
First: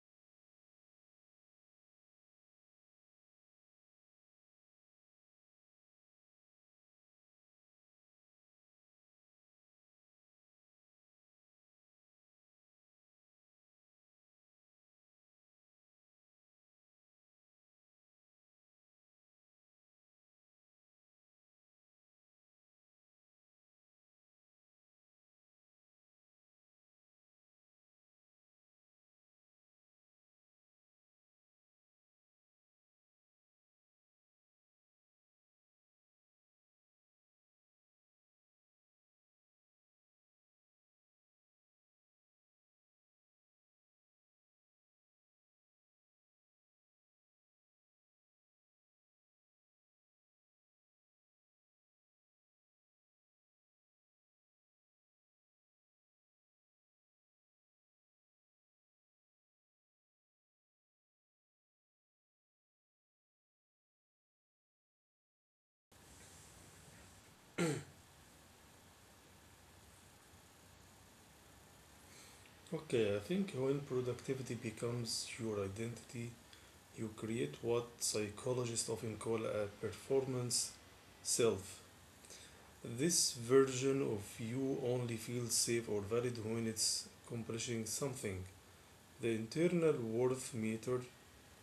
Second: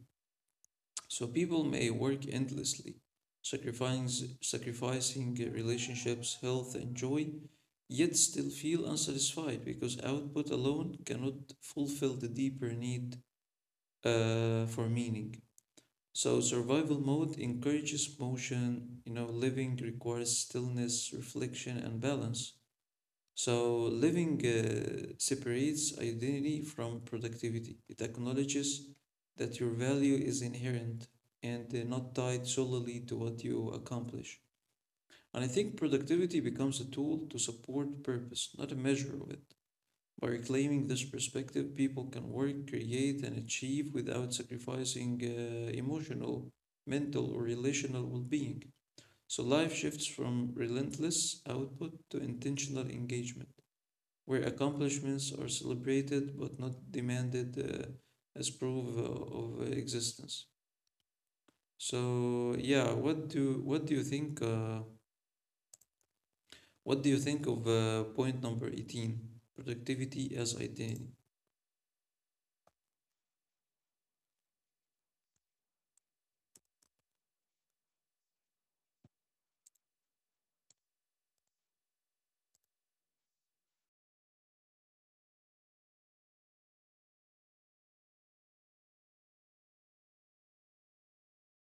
[SPEAKER 1] So people may work endlessly, sacrificing relationships, health, and joy, yet still feel unsatisfied because output alone cannot fulfill the deeper need for meaning. So survival mode encourages motion, you know, living requires stillness, reflection, and balance. So living separates identity from productivity. It acknowledges that your value is inherent and not tied solely to what you accomplish. And I think productivity becomes a tool to support purpose, not a measure of it. By reclaiming this perspective, people can work, create, and achieve without sacrificing emotional, mental, or relational well being. So life shifts from relentless output to intentional engagement, where accomplishments are celebrated but not demanded as proof of existence. So yeah, what do you think? What do you think of point number 18? Productivity as identity.
[SPEAKER 2] Okay, I think when productivity becomes your identity, you create what psychologists often call a performance self. This version of you only feels safe or valid when it's accomplishing something. The internal worth meter.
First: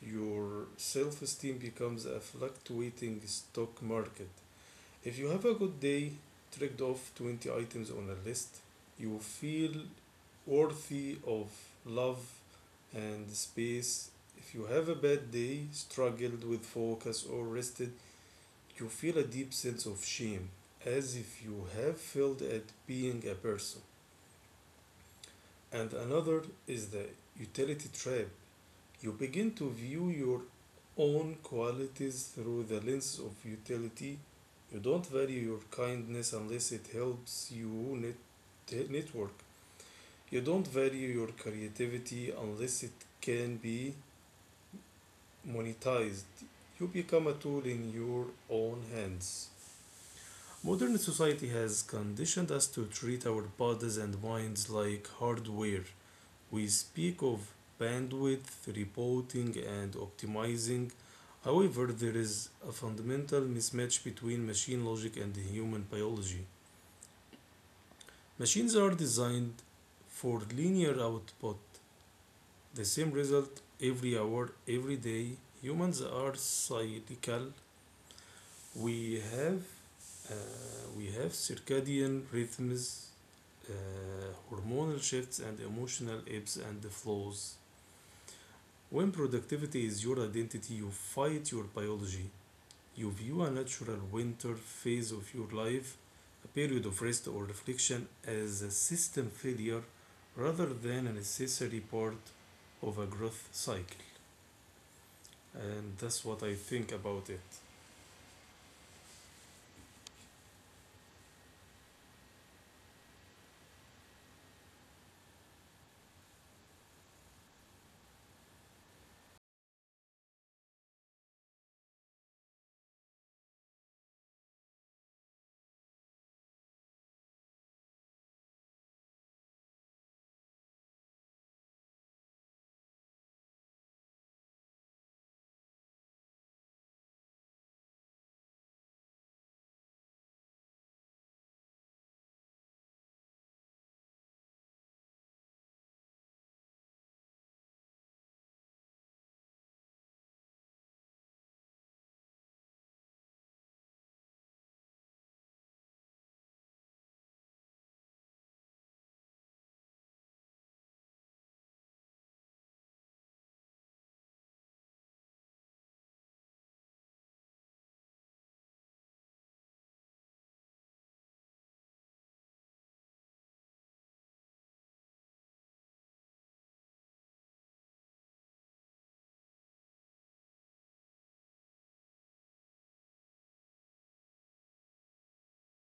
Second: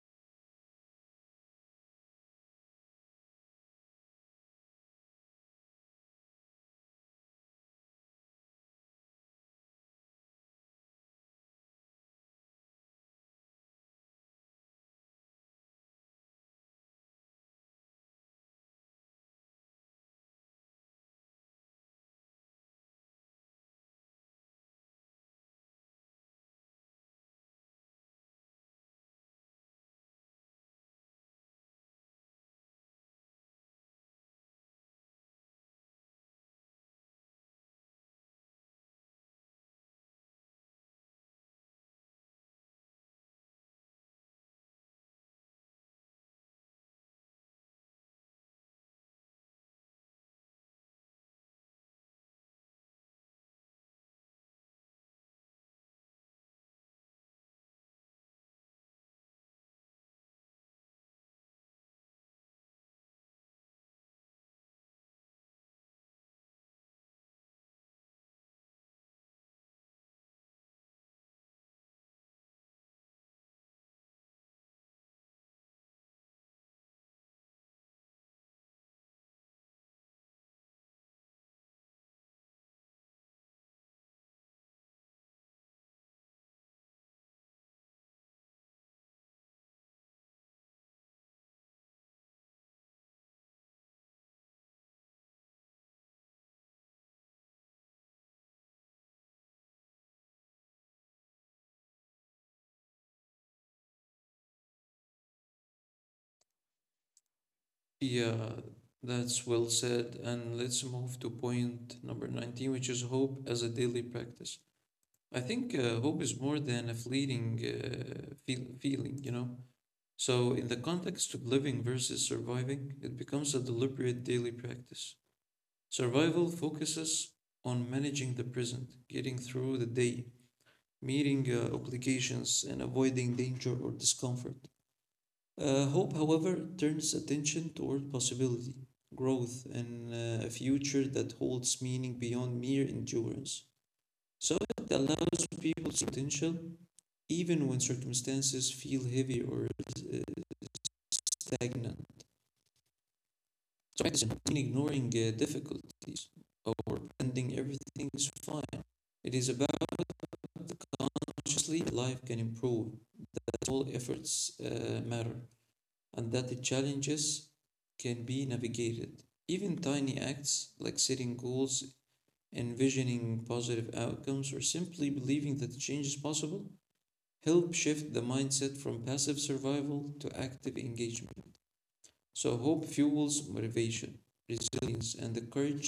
[SPEAKER 2] Your self esteem becomes a fluctuating stock market. If you have a good day, ticked off 20 items on a list, you feel worthy of love and space. If you have a bad day, struggled with focus, or rested, you feel a deep sense of shame, as if you have failed at being a person. And another is the utility trap. You begin to view your own qualities through the lens of utility. You don't value your kindness unless it helps you net- network. You don't value your creativity unless it can be monetized. You become a tool in your own hands. Modern society has conditioned us to treat our bodies and minds like hardware. We speak of bandwidth, reporting, and optimizing. However, there is a fundamental mismatch between machine logic and human biology. Machines are designed for linear output, the same result every hour, every day. Humans are cyclical. We have uh, we have circadian rhythms, uh, hormonal shifts, and emotional ebbs and flows. When productivity is your identity, you fight your biology. You view a natural winter phase of your life, a period of rest or reflection, as a system failure rather than a necessary part of a growth cycle. And that's what I think about it.
[SPEAKER 1] Yeah, that's well said. And let's move to point number 19, which is hope as a daily practice. I think hope is more than a fleeting feeling, you know? So, in the context of living versus surviving, it becomes a deliberate daily practice. Survival focuses on managing the present, getting through the day, meeting obligations, and avoiding danger or discomfort. Hope, however, turns attention toward possibility, growth, and a future that holds meaning beyond mere endurance. So it allows people to potential even when circumstances feel heavy or uh, stagnant. So it doesn't mean ignoring difficulties or pretending everything is fine. It is about how consciously life can improve. That all efforts matter. And that the challenges can be navigated. Even tiny acts like setting goals, envisioning positive outcomes, or simply believing that change is possible help shift the mindset from passive survival to active engagement. So, hope fuels motivation, resilience, and the courage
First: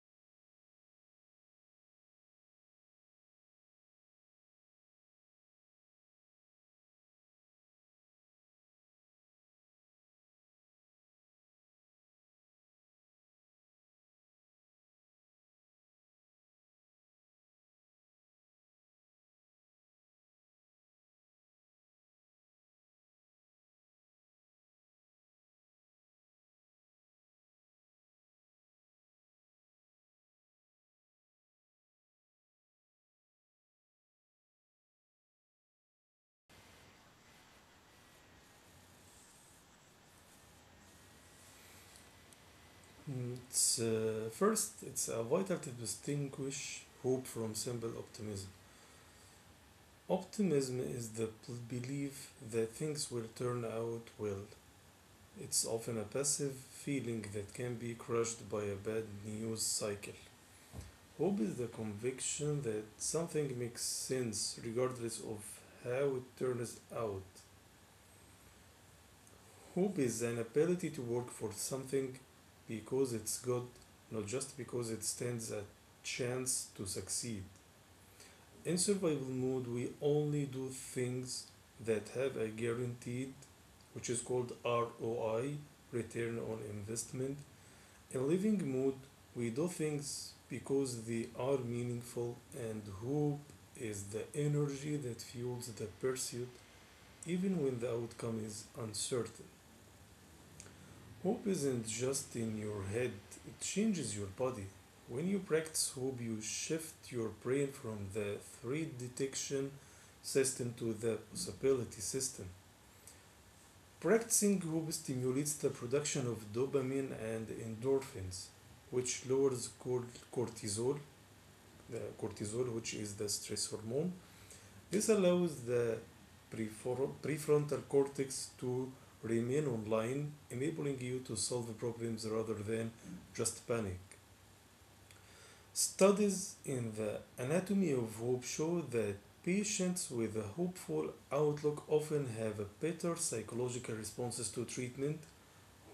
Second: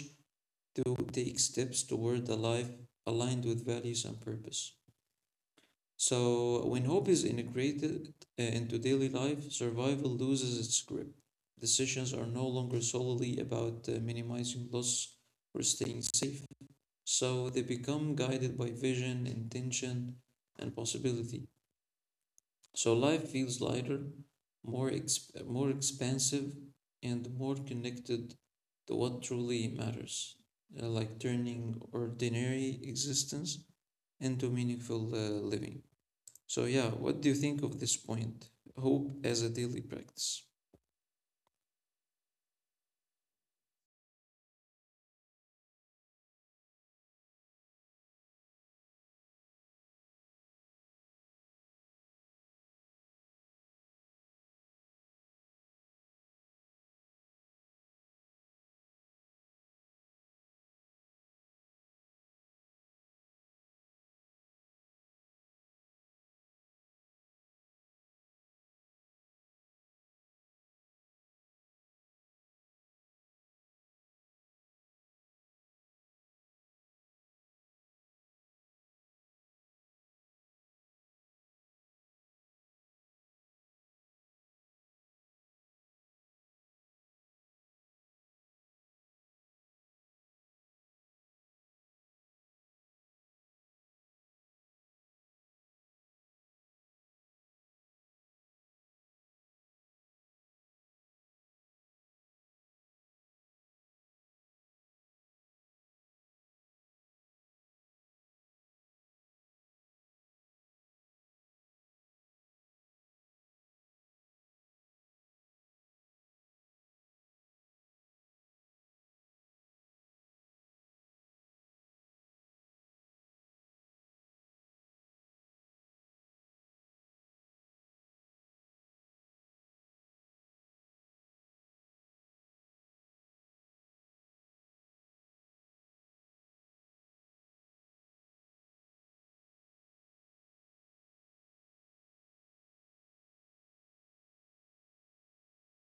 [SPEAKER 1] to take steps toward a life aligned with values and purpose. So, when hope is integrated into daily life, survival loses its grip. Decisions are no longer solely about minimizing loss or staying safe. So, they become guided by vision, intention, and possibility. So, life feels lighter, more expansive, and more connected to what truly matters, like turning ordinary existence into meaningful living. So, yeah, what do you think of this point? Hope as a daily practice.
[SPEAKER 2] Mm, first, it's vital to distinguish hope from simple optimism. Optimism is the belief that things will turn out well. It's often a passive feeling that can be crushed by a bad news cycle. Hope is the conviction that something makes sense regardless of how it turns out. Hope is an ability to work for something because it's good, not just because it stands a chance to succeed. In survival mode, we only do things that have a guaranteed, which is called ROI, return on investment. In living mood, we do things because they are meaningful, and hope is the energy that fuels the pursuit even when the outcome is uncertain. Hope isn't just in your head, it changes your body. When you practice hope, you shift your brain from the threat detection system to the possibility system. Practicing hope stimulates the production of dopamine and endorphins, which lowers cortisol the cortisol, which is the stress hormone. This allows the prefrontal cortex to remain online, enabling you to solve problems rather than just panic. Studies in the anatomy of hope show that patients with a hopeful outlook often have better psychological responses to treatment.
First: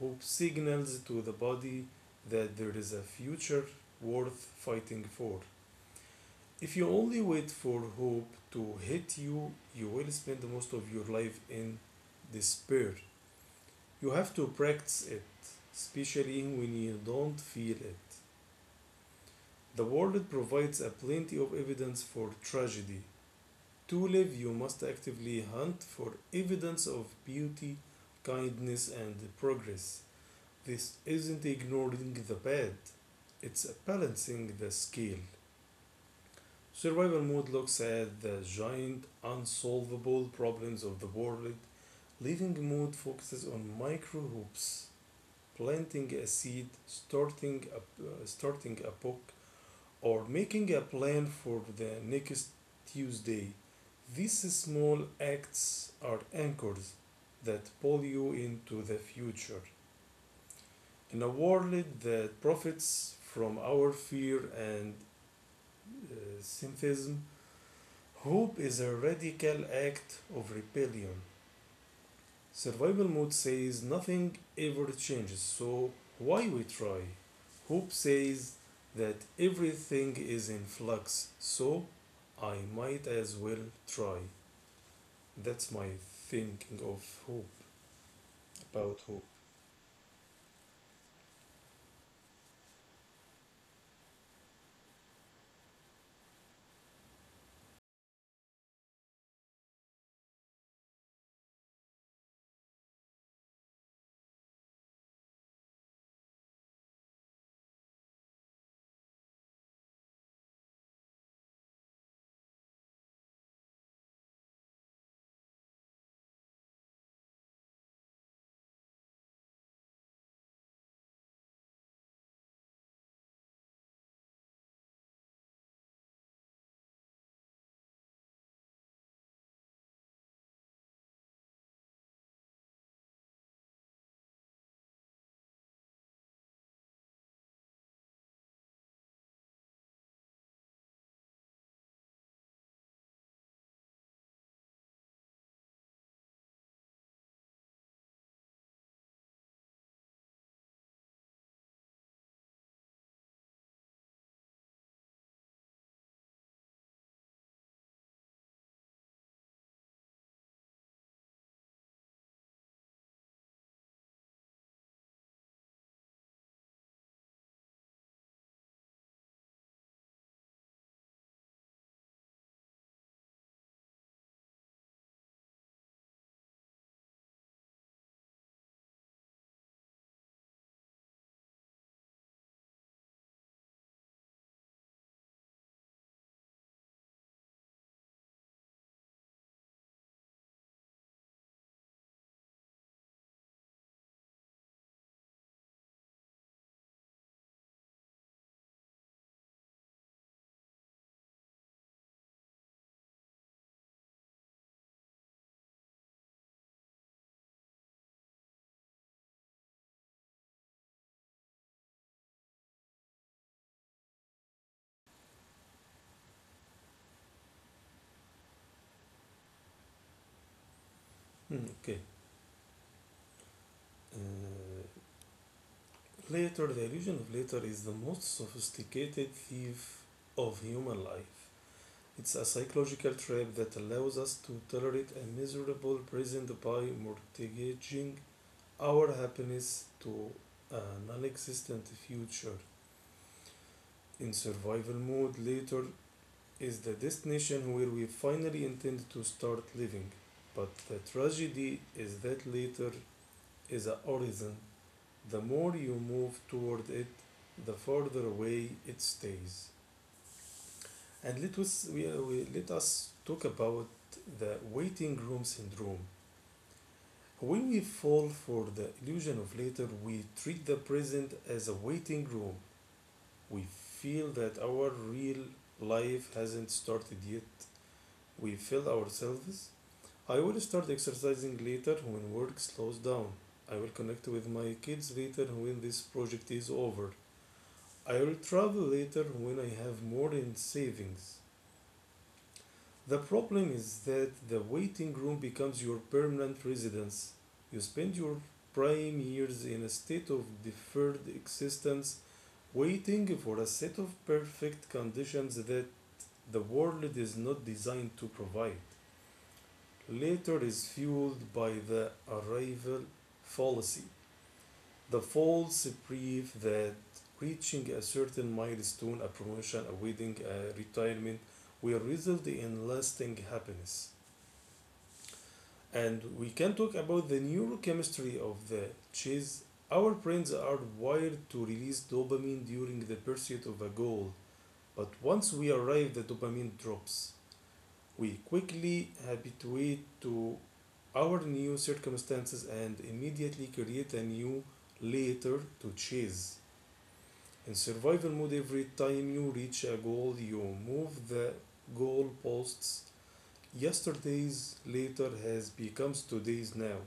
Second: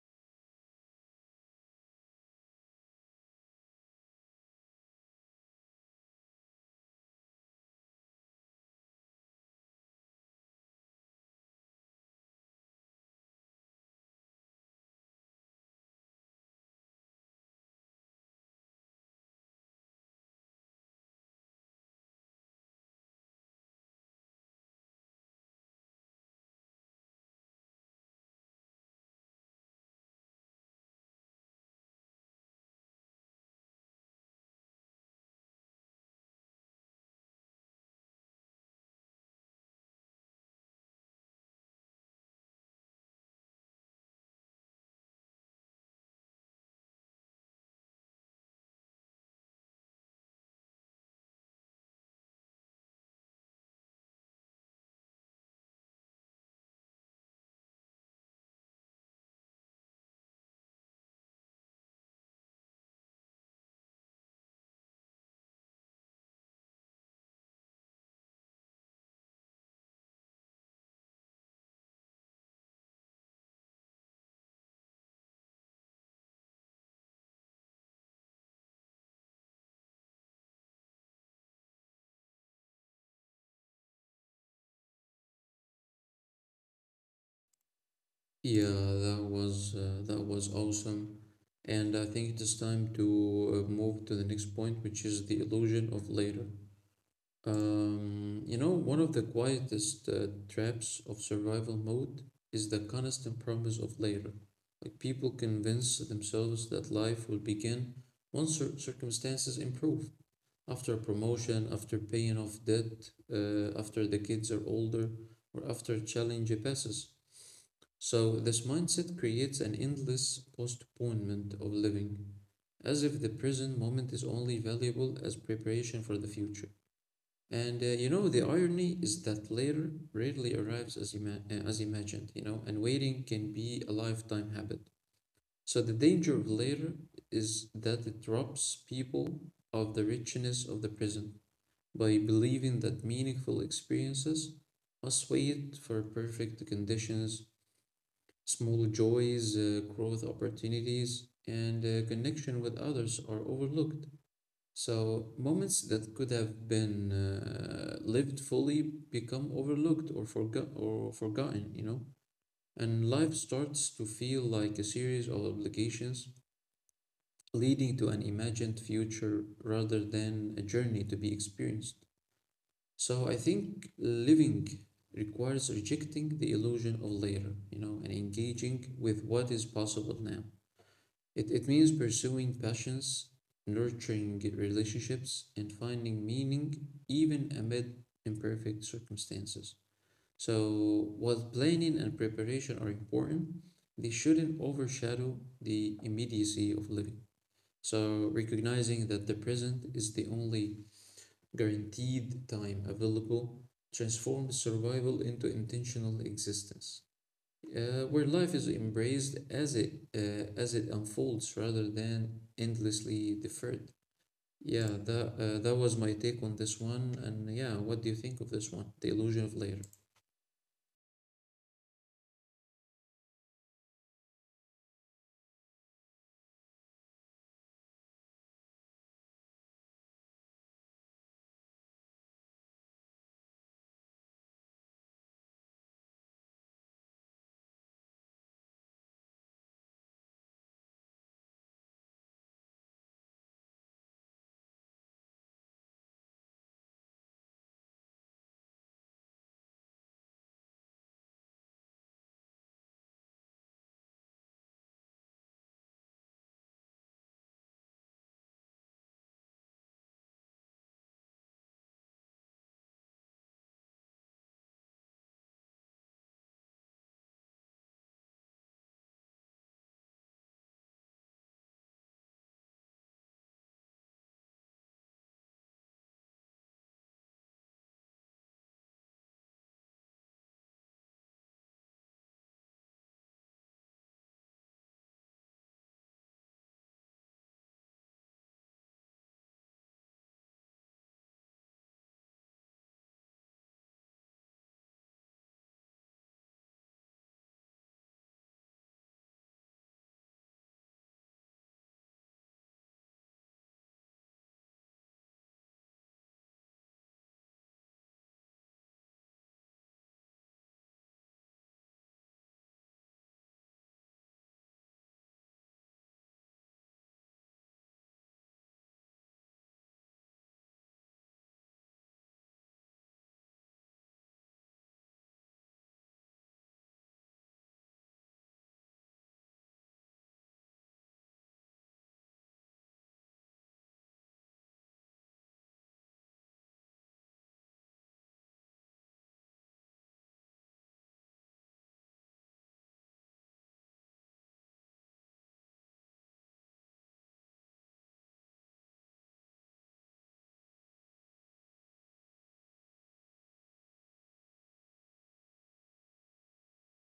[SPEAKER 2] Hope signals to the body that there is a future worth fighting for. If you only wait for hope to hit you, you will spend most of your life in despair. You have to practice it, especially when you don't feel it. The world provides a plenty of evidence for tragedy. To live, you must actively hunt for evidence of beauty, kindness, and progress. This isn't ignoring the bad, it's balancing the scale. Survival mode looks at the giant unsolvable problems of the world. Living mode focuses on micro hoops, planting a seed, starting a book, or making a plan for the next Tuesday. These small acts are anchors that pull you into the future. In a world that profits from our fear and uh, cynicism, hope is a radical act of rebellion. Survival mode says nothing ever changes, so why we try? Hope says that everything is in flux, so I might as well try. That's my thinking of hope.
[SPEAKER 1] Yeah,
[SPEAKER 2] About hope.
[SPEAKER 1] that was awesome, and I think it is time to move to the next point, which is the illusion of later. You know, one of the quietest traps of survival mode is the constant promise of later. Like people convince themselves that life will begin once circumstances improve, after promotion, after paying off debt, after the kids are older, or after a challenge passes. So this mindset creates an endless postponement of living, as if the present moment is only valuable as preparation for the future. And the irony is that later rarely arrives as, as imagined, you know, and waiting can be a lifetime habit. So the danger of later is that it robs people of the richness of the present by believing that meaningful experiences must wait for perfect conditions, small joys, growth opportunities, and connection with others are overlooked. So, moments that could have been lived fully become overlooked or, forgotten, you know? And life starts to feel like a series of obligations leading to an imagined future rather than a journey to be experienced. So I think living requires rejecting the illusion of later, you know, and engaging with what is possible now. It means pursuing passions, nurturing relationships, and finding meaning even amid imperfect circumstances. So while planning and preparation are important, they shouldn't overshadow the immediacy of living. So recognizing that the present is the only guaranteed time available transforms survival into intentional existence, where life is embraced as it unfolds rather than endlessly deferred. Yeah, that was my take on this one. And yeah, what do you think of this one? The illusion of layer.
[SPEAKER 2] Hmm, okay. Uh, Later, the illusion of later is the most sophisticated thief of human life. It's a psychological trap that allows us to tolerate a miserable present by mortgaging our happiness to a non existent future. In survival mode, later is the destination where we finally intend to start living. But the tragedy is that later is a horizon. The more you move toward it, the farther away it stays. And let us talk about the waiting room syndrome. When we fall for the illusion of later, we treat the present as a waiting room. We feel that our real life hasn't started yet. We feel ourselves. I will start exercising later when work slows down. I will connect with my kids later when this project is over. I will travel later when I have more in savings. The problem is that the waiting room becomes your permanent residence. You spend your prime years in a state of deferred existence, waiting for a set of perfect conditions that the world is not designed to provide. Later is fueled by the arrival fallacy, the false belief that reaching a certain milestone, a promotion, a wedding, a retirement, will result in lasting happiness. And we can talk about the neurochemistry of the chase. Our brains are wired to release dopamine during the pursuit of a goal, but once we arrive, the dopamine drops. We quickly habituate to our new circumstances and immediately create a new later to chase. In survival mode, every time you reach a goal, you move the goalposts. Yesterday's later has becomes today's now.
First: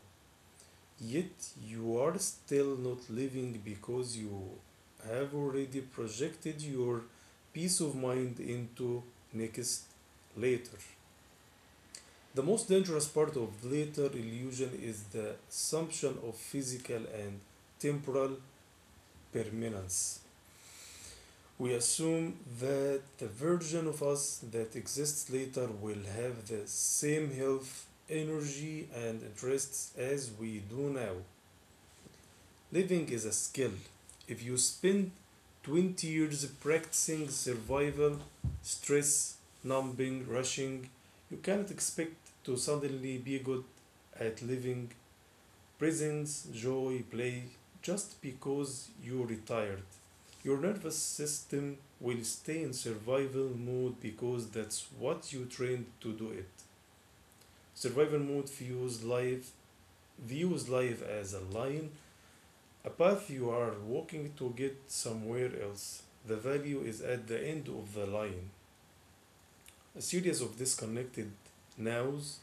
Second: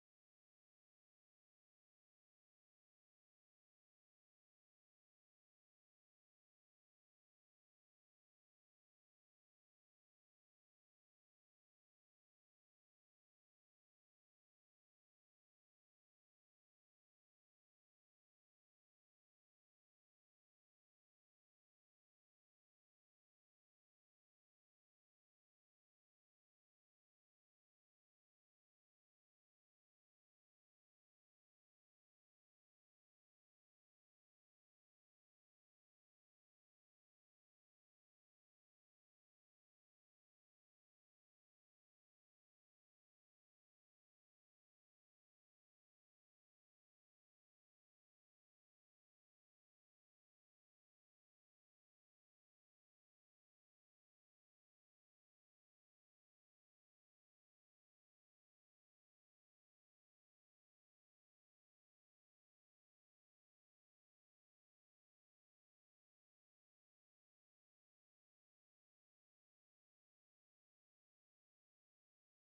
[SPEAKER 2] Yet you are still not living because you have already projected your peace of mind into next later. The most dangerous part of later illusion is the assumption of physical and temporal permanence. We assume that the version of us that exists later will have the same health, energy, and interests as we do now. Living is a skill. If you spend 20 years practicing survival, stress, numbing, rushing, you cannot expect to suddenly be good at living presence, joy, play just because you retired. Your nervous system will stay in survival mode because that's what you trained to do it. Survival mode views life Views life as a line, a path you are walking to get somewhere else. The value is at the end of the line. A series of disconnected nows.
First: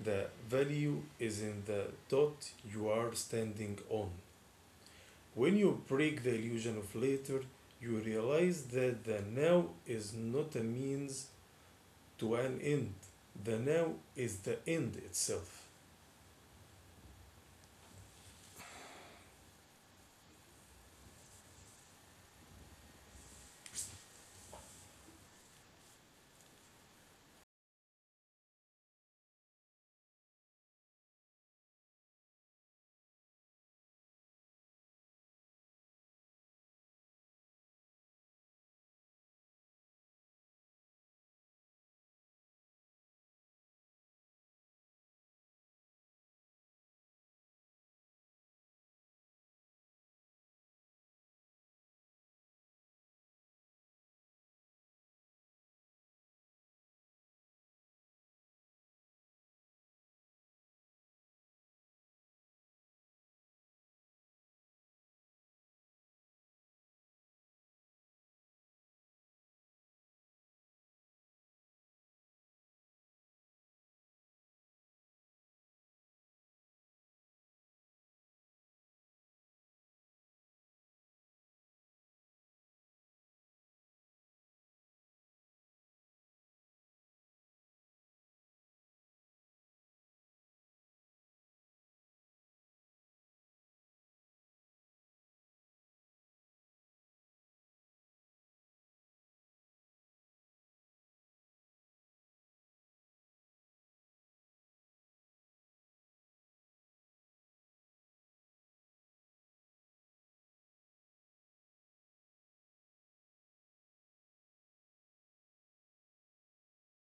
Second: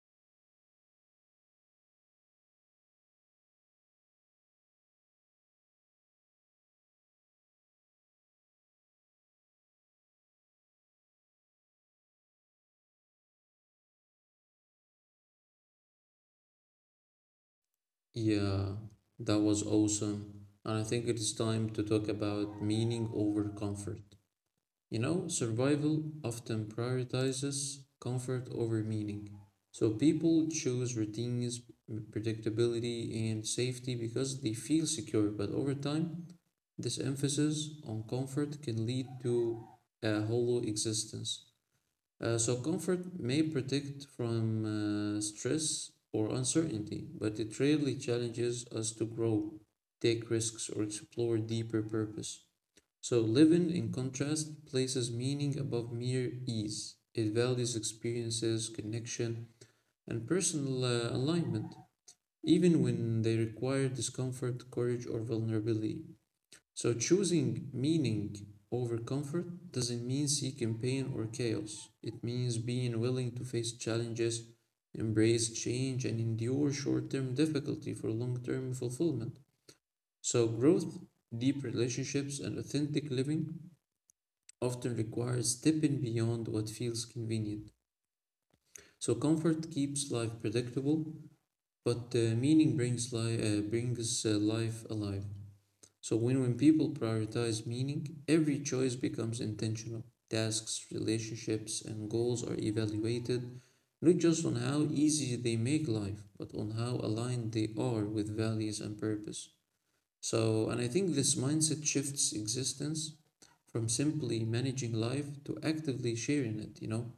[SPEAKER 2] The value is in the dot you are standing on. When you break the illusion of later, you realize that the now is not a means to an end. The now is the end itself.
[SPEAKER 1] Yeah, that was awesome. And I think it is time to talk about meaning over comfort. You know, survival often prioritizes comfort over meaning. So people choose routines, predictability, and safety because they feel secure. But over time, this emphasis on comfort can lead to a hollow existence. So, comfort may protect from stress or uncertainty, but it rarely challenges us to grow, take risks, or explore deeper purpose. So, living, in contrast, places meaning above mere ease. It values experiences, connection, and personal alignment, even when they require discomfort, courage, or vulnerability. So, choosing meaning over comfort doesn't mean seeking pain or chaos. It means being willing to face challenges, embrace change, and endure short term difficulty for long term fulfillment. So, growth, deep relationships, and authentic living often requires stepping beyond what feels convenient. So comfort keeps life predictable, but meaning brings life alive. So when people prioritize meaning, every choice becomes intentional. Tasks, relationships, and goals are evaluated not just on how easy they make life, but on how aligned they are with values and purpose. So, and I think this mindset shifts existence from simply managing life to actively sharing it, you know.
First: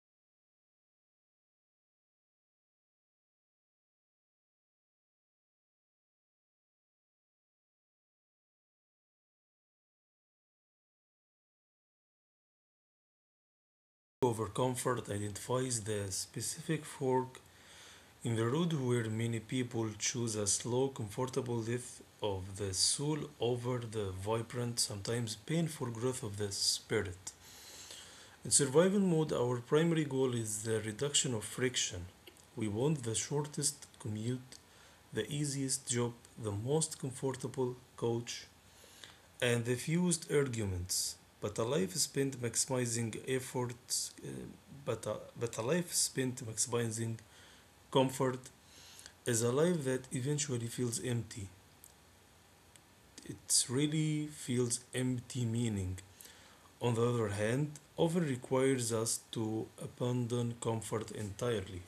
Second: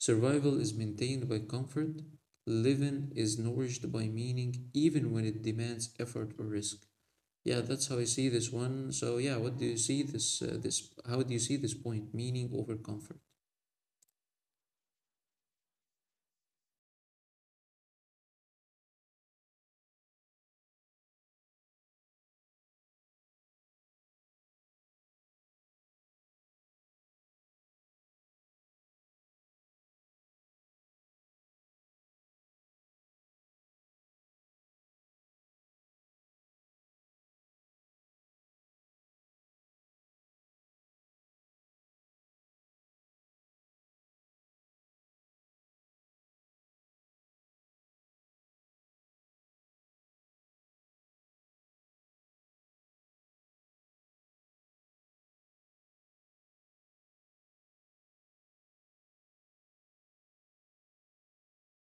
[SPEAKER 1] Survival is maintained by comfort, living is nourished by meaning, even when it demands effort or risk. Yeah, that's how I see this one. So, yeah, what do you see this how do you see this point, meaning over comfort?
[SPEAKER 2] Overcomfort identifies the specific fork in the road where many people choose a slow, comfortable death of the soul over the vibrant, sometimes painful growth of the spirit. In survival mode, our primary goal is the reduction of friction. We want the shortest commute, the easiest job, the most comfortable coach, and the fewest arguments. But a life spent maximizing efforts, but a life spent maximizing comfort is a life that eventually feels empty. It really feels empty meaning. On the other hand, often requires us to abandon comfort entirely.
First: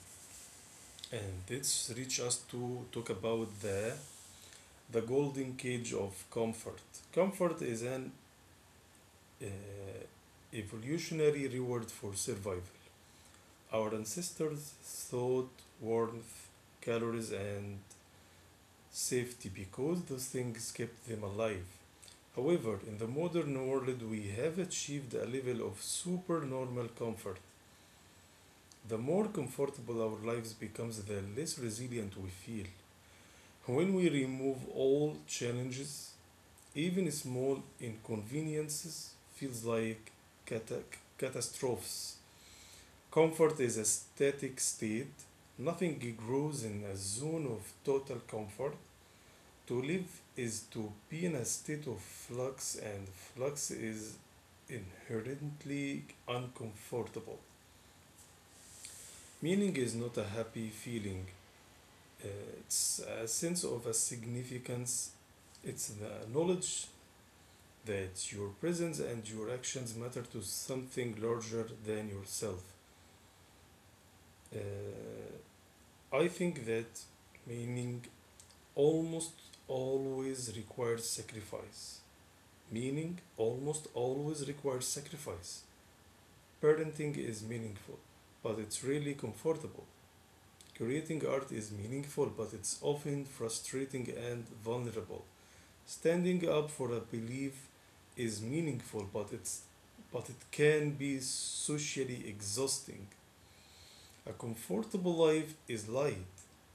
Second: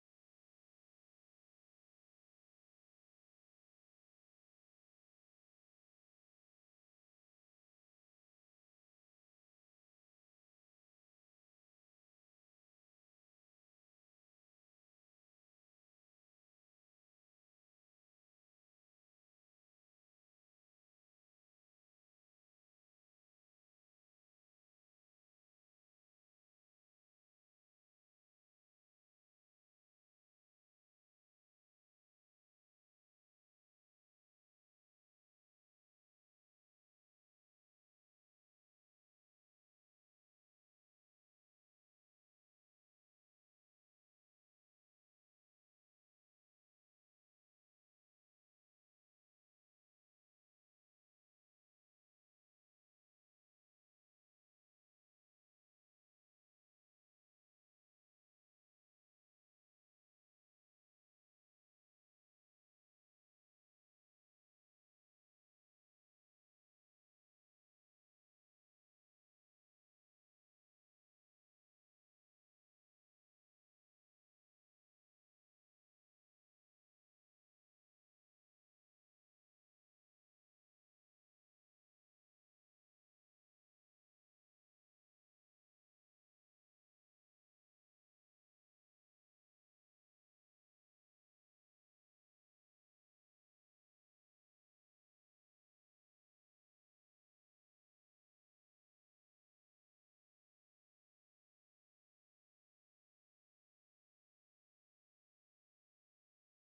[SPEAKER 2] And this reaches us to talk about the golden cage of comfort. Comfort is an uh, evolutionary reward for survival. Our ancestors thought warmth, calories, and safety because those things kept them alive. However, in the modern world, we have achieved a level of supernormal comfort. The more comfortable our lives becomes, the less resilient we feel. When we remove all challenges, even small inconveniences feels like cata- catastrophes. Comfort is a static state. Nothing grows in a zone of total comfort. To live is to be in a state of flux, and flux is inherently uncomfortable. Meaning is not a happy feeling, uh, it's a sense of a significance, it's the knowledge that your presence and your actions matter to something larger than yourself. Uh, I think that meaning almost always requires sacrifice. Meaning almost always requires sacrifice. Parenting is meaningful, but it's really comfortable. Creating art is meaningful, but it's often frustrating and vulnerable. Standing up for a belief is meaningful, but it can be socially exhausting. A comfortable life is light,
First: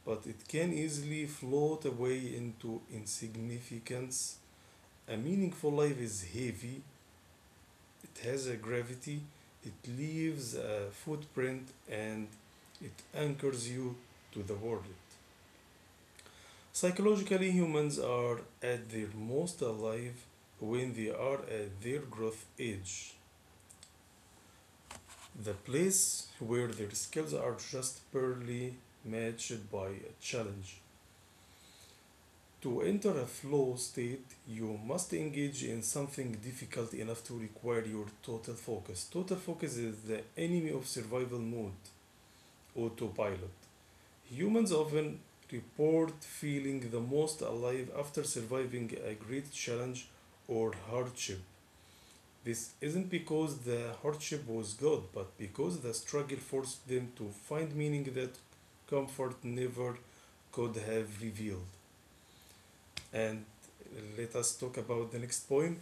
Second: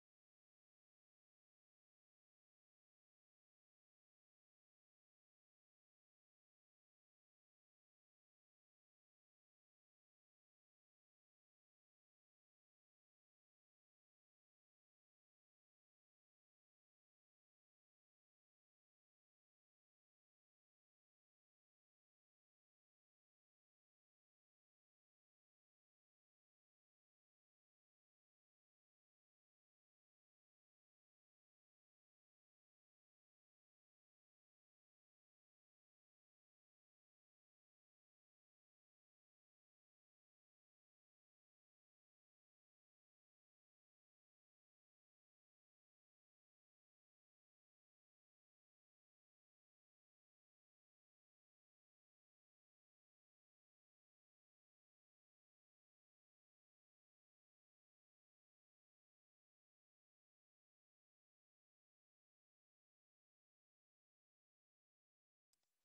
[SPEAKER 2] but it can easily float away into insignificance. A meaningful life is heavy, it has a gravity, it leaves a footprint, and it anchors you to the world. Psychologically, humans are at their most alive when they are at their growth age, the place where their skills are just barely matched by a challenge. To enter a flow state, you must engage in something difficult enough to require your total focus. Total focus is the enemy of survival mode. Autopilot. Humans often report feeling the most alive after surviving a great challenge or hardship. This isn't because the hardship was good, but because the struggle forced them to find meaning that comfort never could have revealed. And let us talk about the next point.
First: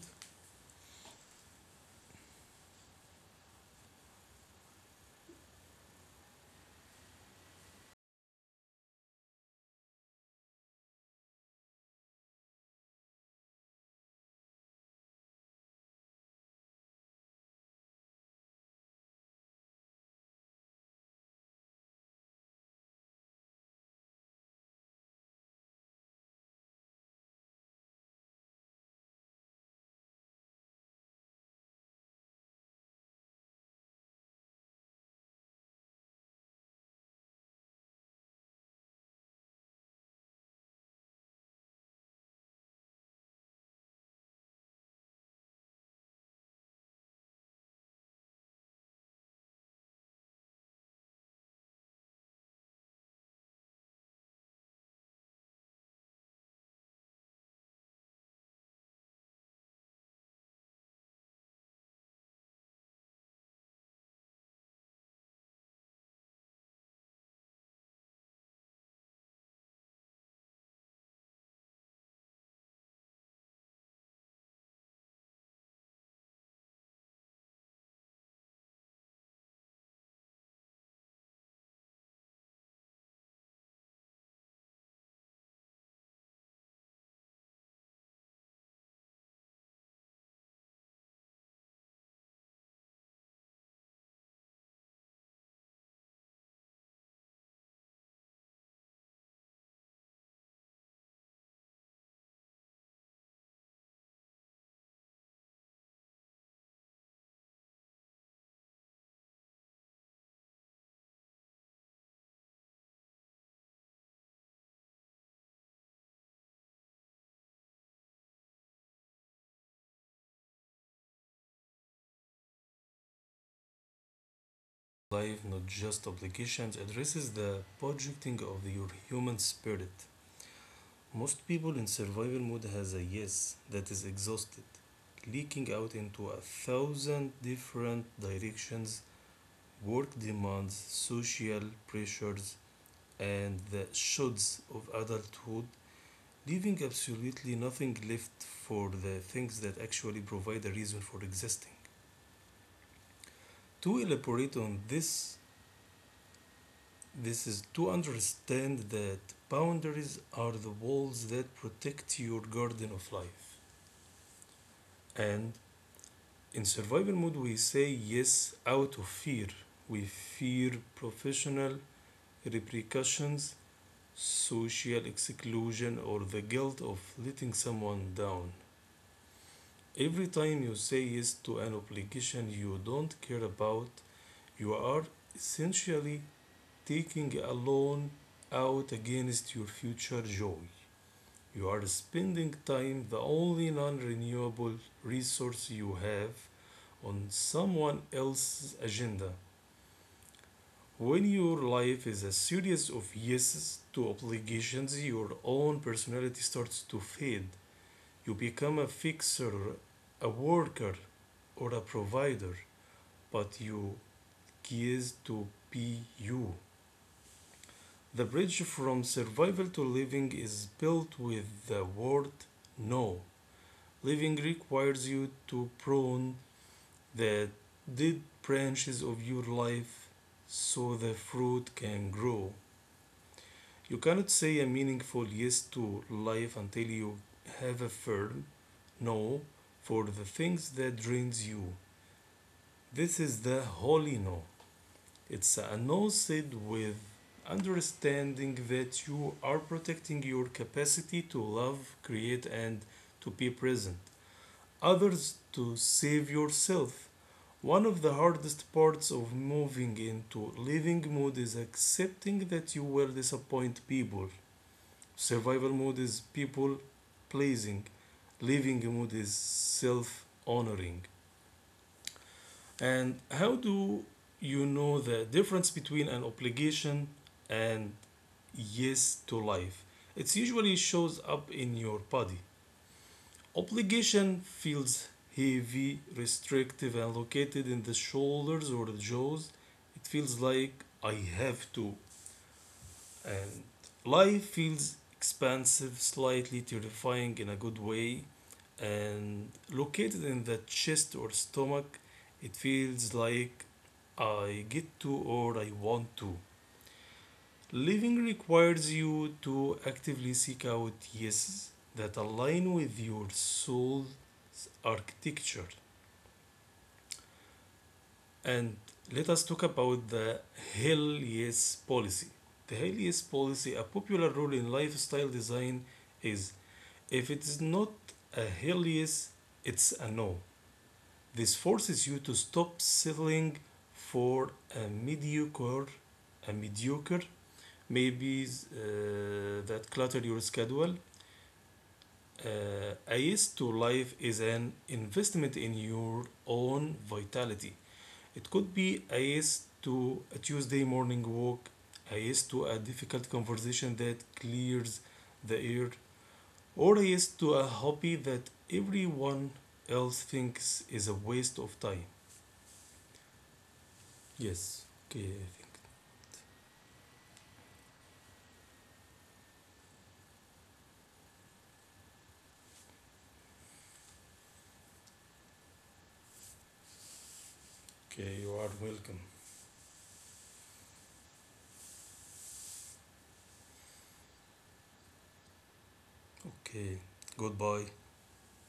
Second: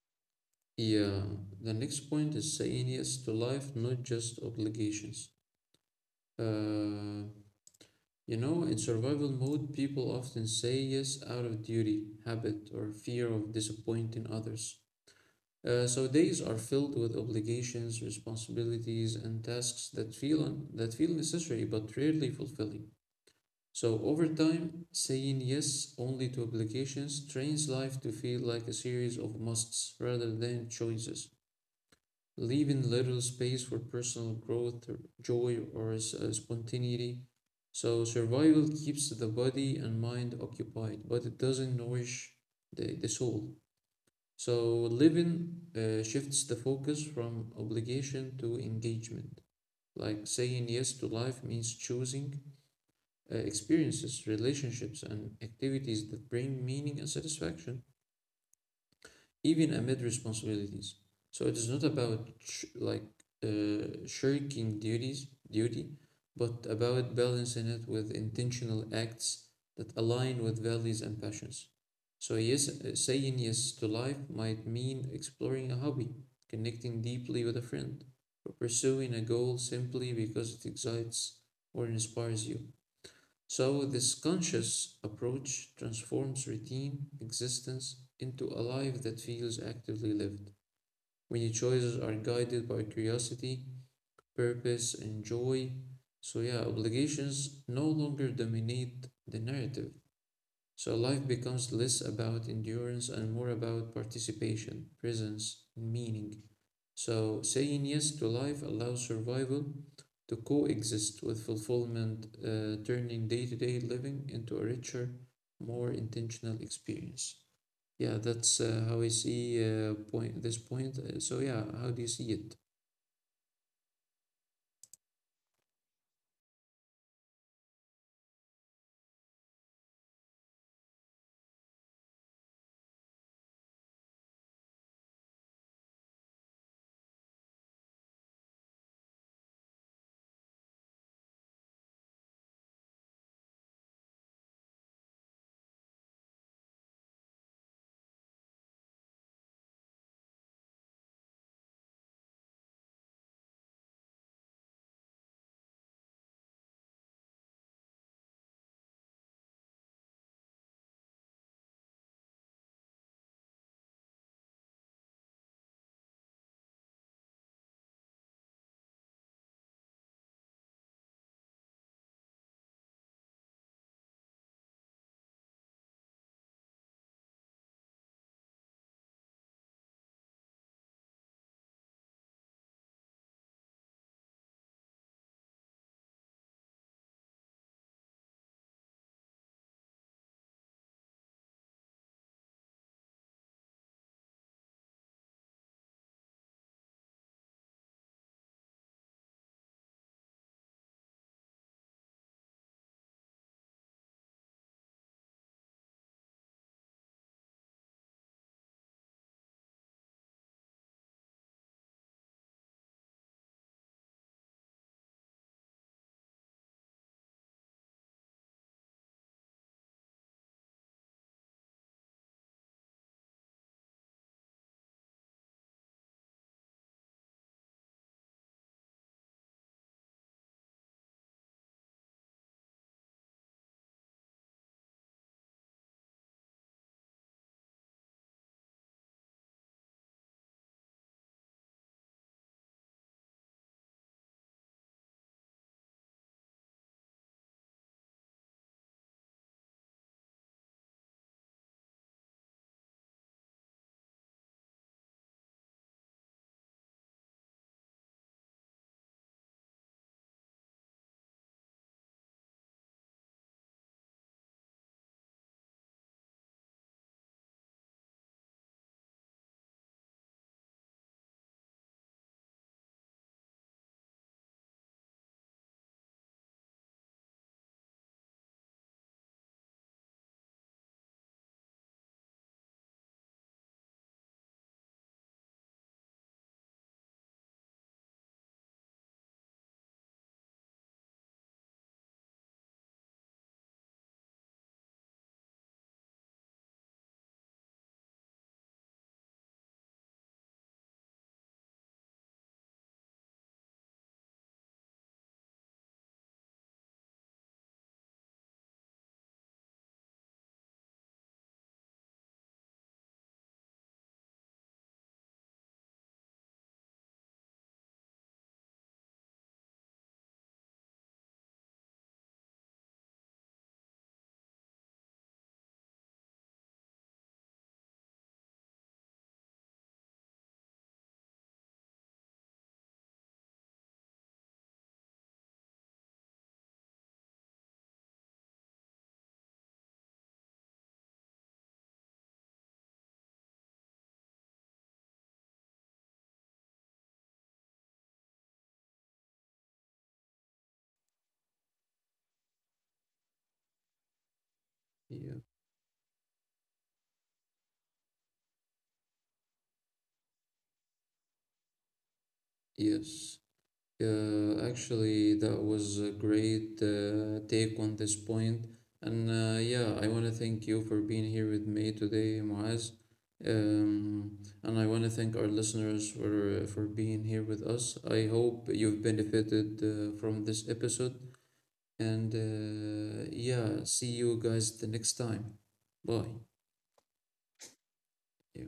[SPEAKER 1] Yeah, the next point is saying yes to life, not just obligations. Uh, You know, in survival mode, people often say yes out of duty, habit, or fear of disappointing others. So days are filled with obligations, responsibilities, and tasks that feel necessary but rarely fulfilling. So over time, saying yes only to obligations trains life to feel like a series of musts rather than choices leaving little space for personal growth, joy, or spontaneity. So survival keeps the body and mind occupied, but it doesn't nourish the soul. So living shifts the focus from obligation to engagement. Like saying yes to life means choosing experiences, relationships, and activities that bring meaning and satisfaction even amid responsibilities. So it is not about shirking duties, duty, but about balancing it with intentional acts that align with values and passions. So yes, saying yes to life might mean exploring a hobby, connecting deeply with a friend, or pursuing a goal simply because it excites or inspires you. So, this conscious approach transforms routine existence into a life that feels actively lived. When your choices are guided by curiosity, purpose, and joy, so yeah, obligations no longer dominate the narrative. So, life becomes less about endurance and more about participation, presence, and meaning. So, saying yes to life allows survival to coexist with fulfillment, turning day to day living into a richer, more intentional experience. Yeah, that's how I see point this point. So, yeah, how do you see it?
[SPEAKER 2] Life, not just obligations, addresses the projecting of your human spirit. Most people in survival mode has a yes that is exhausted, leaking out into a thousand different directions, work demands, social pressures, and the shoulds of adulthood, leaving absolutely nothing left for the things that actually provide a reason for existing. To elaborate on this, this is to understand that boundaries are the walls that protect your garden of life. And in survival mode we say yes out of fear. We fear professional repercussions, social exclusion, or the guilt of letting someone down. Every time you say yes to an obligation you don't care about, you are essentially taking a loan out against your future joy. You are spending time, the only non renewable resource you have, on someone else's agenda. When your life is a series of yeses to obligations, your own personality starts to fade. You become a fixer, a worker, or a provider, but you cease to be you. The bridge from survival to living is built with the word no. Living requires you to prune the dead branches of your life so the fruit can grow. You cannot say a meaningful yes to life until you have a firm no for the things that drains you. This is the holy no. It's a no said with understanding that you are protecting your capacity to love, create, and to be present. Others to save yourself. One of the hardest parts of moving into living mode is accepting that you will disappoint people. Survival mode is people pleasing, living mode is self honoring. And how do you know the difference between an obligation and yes to life? It usually shows up in your body. Obligation feels heavy, restrictive, and located in the shoulders or the jaws. It feels like I have to. And life feels expansive, slightly terrifying in a good way. And located in the chest or stomach, it feels like I get to or I want to. Living requires you to actively seek out yeses that align with your soul's architecture. And let us talk about the Hell Yes policy. The Hell Yes policy, a popular rule in lifestyle design, is if it is not a hell yes, it's a no. This forces you to stop settling for a mediocre, maybe that clutter your schedule. A yes to life is an investment in your own vitality. It could be a yes to a Tuesday morning walk, a yes to a difficult conversation that clears
[SPEAKER 1] Yeah.
[SPEAKER 2] the air, or a yes to a hobby that everyone else thinks is a waste of time.
[SPEAKER 1] Yes.
[SPEAKER 2] Yes, okay,
[SPEAKER 1] Actually,
[SPEAKER 2] I
[SPEAKER 1] that
[SPEAKER 2] think.
[SPEAKER 1] was a great take on this point. And yeah, I want to thank you for being here with me today, Muaz. And I want to thank our listeners for being here with us. I
[SPEAKER 2] Okay, you
[SPEAKER 1] hope
[SPEAKER 2] are
[SPEAKER 1] you've
[SPEAKER 2] welcome.
[SPEAKER 1] benefited from this episode. And yeah, see you guys the next time. Bye.
[SPEAKER 2] Okay, goodbye.
[SPEAKER 1] Yeah.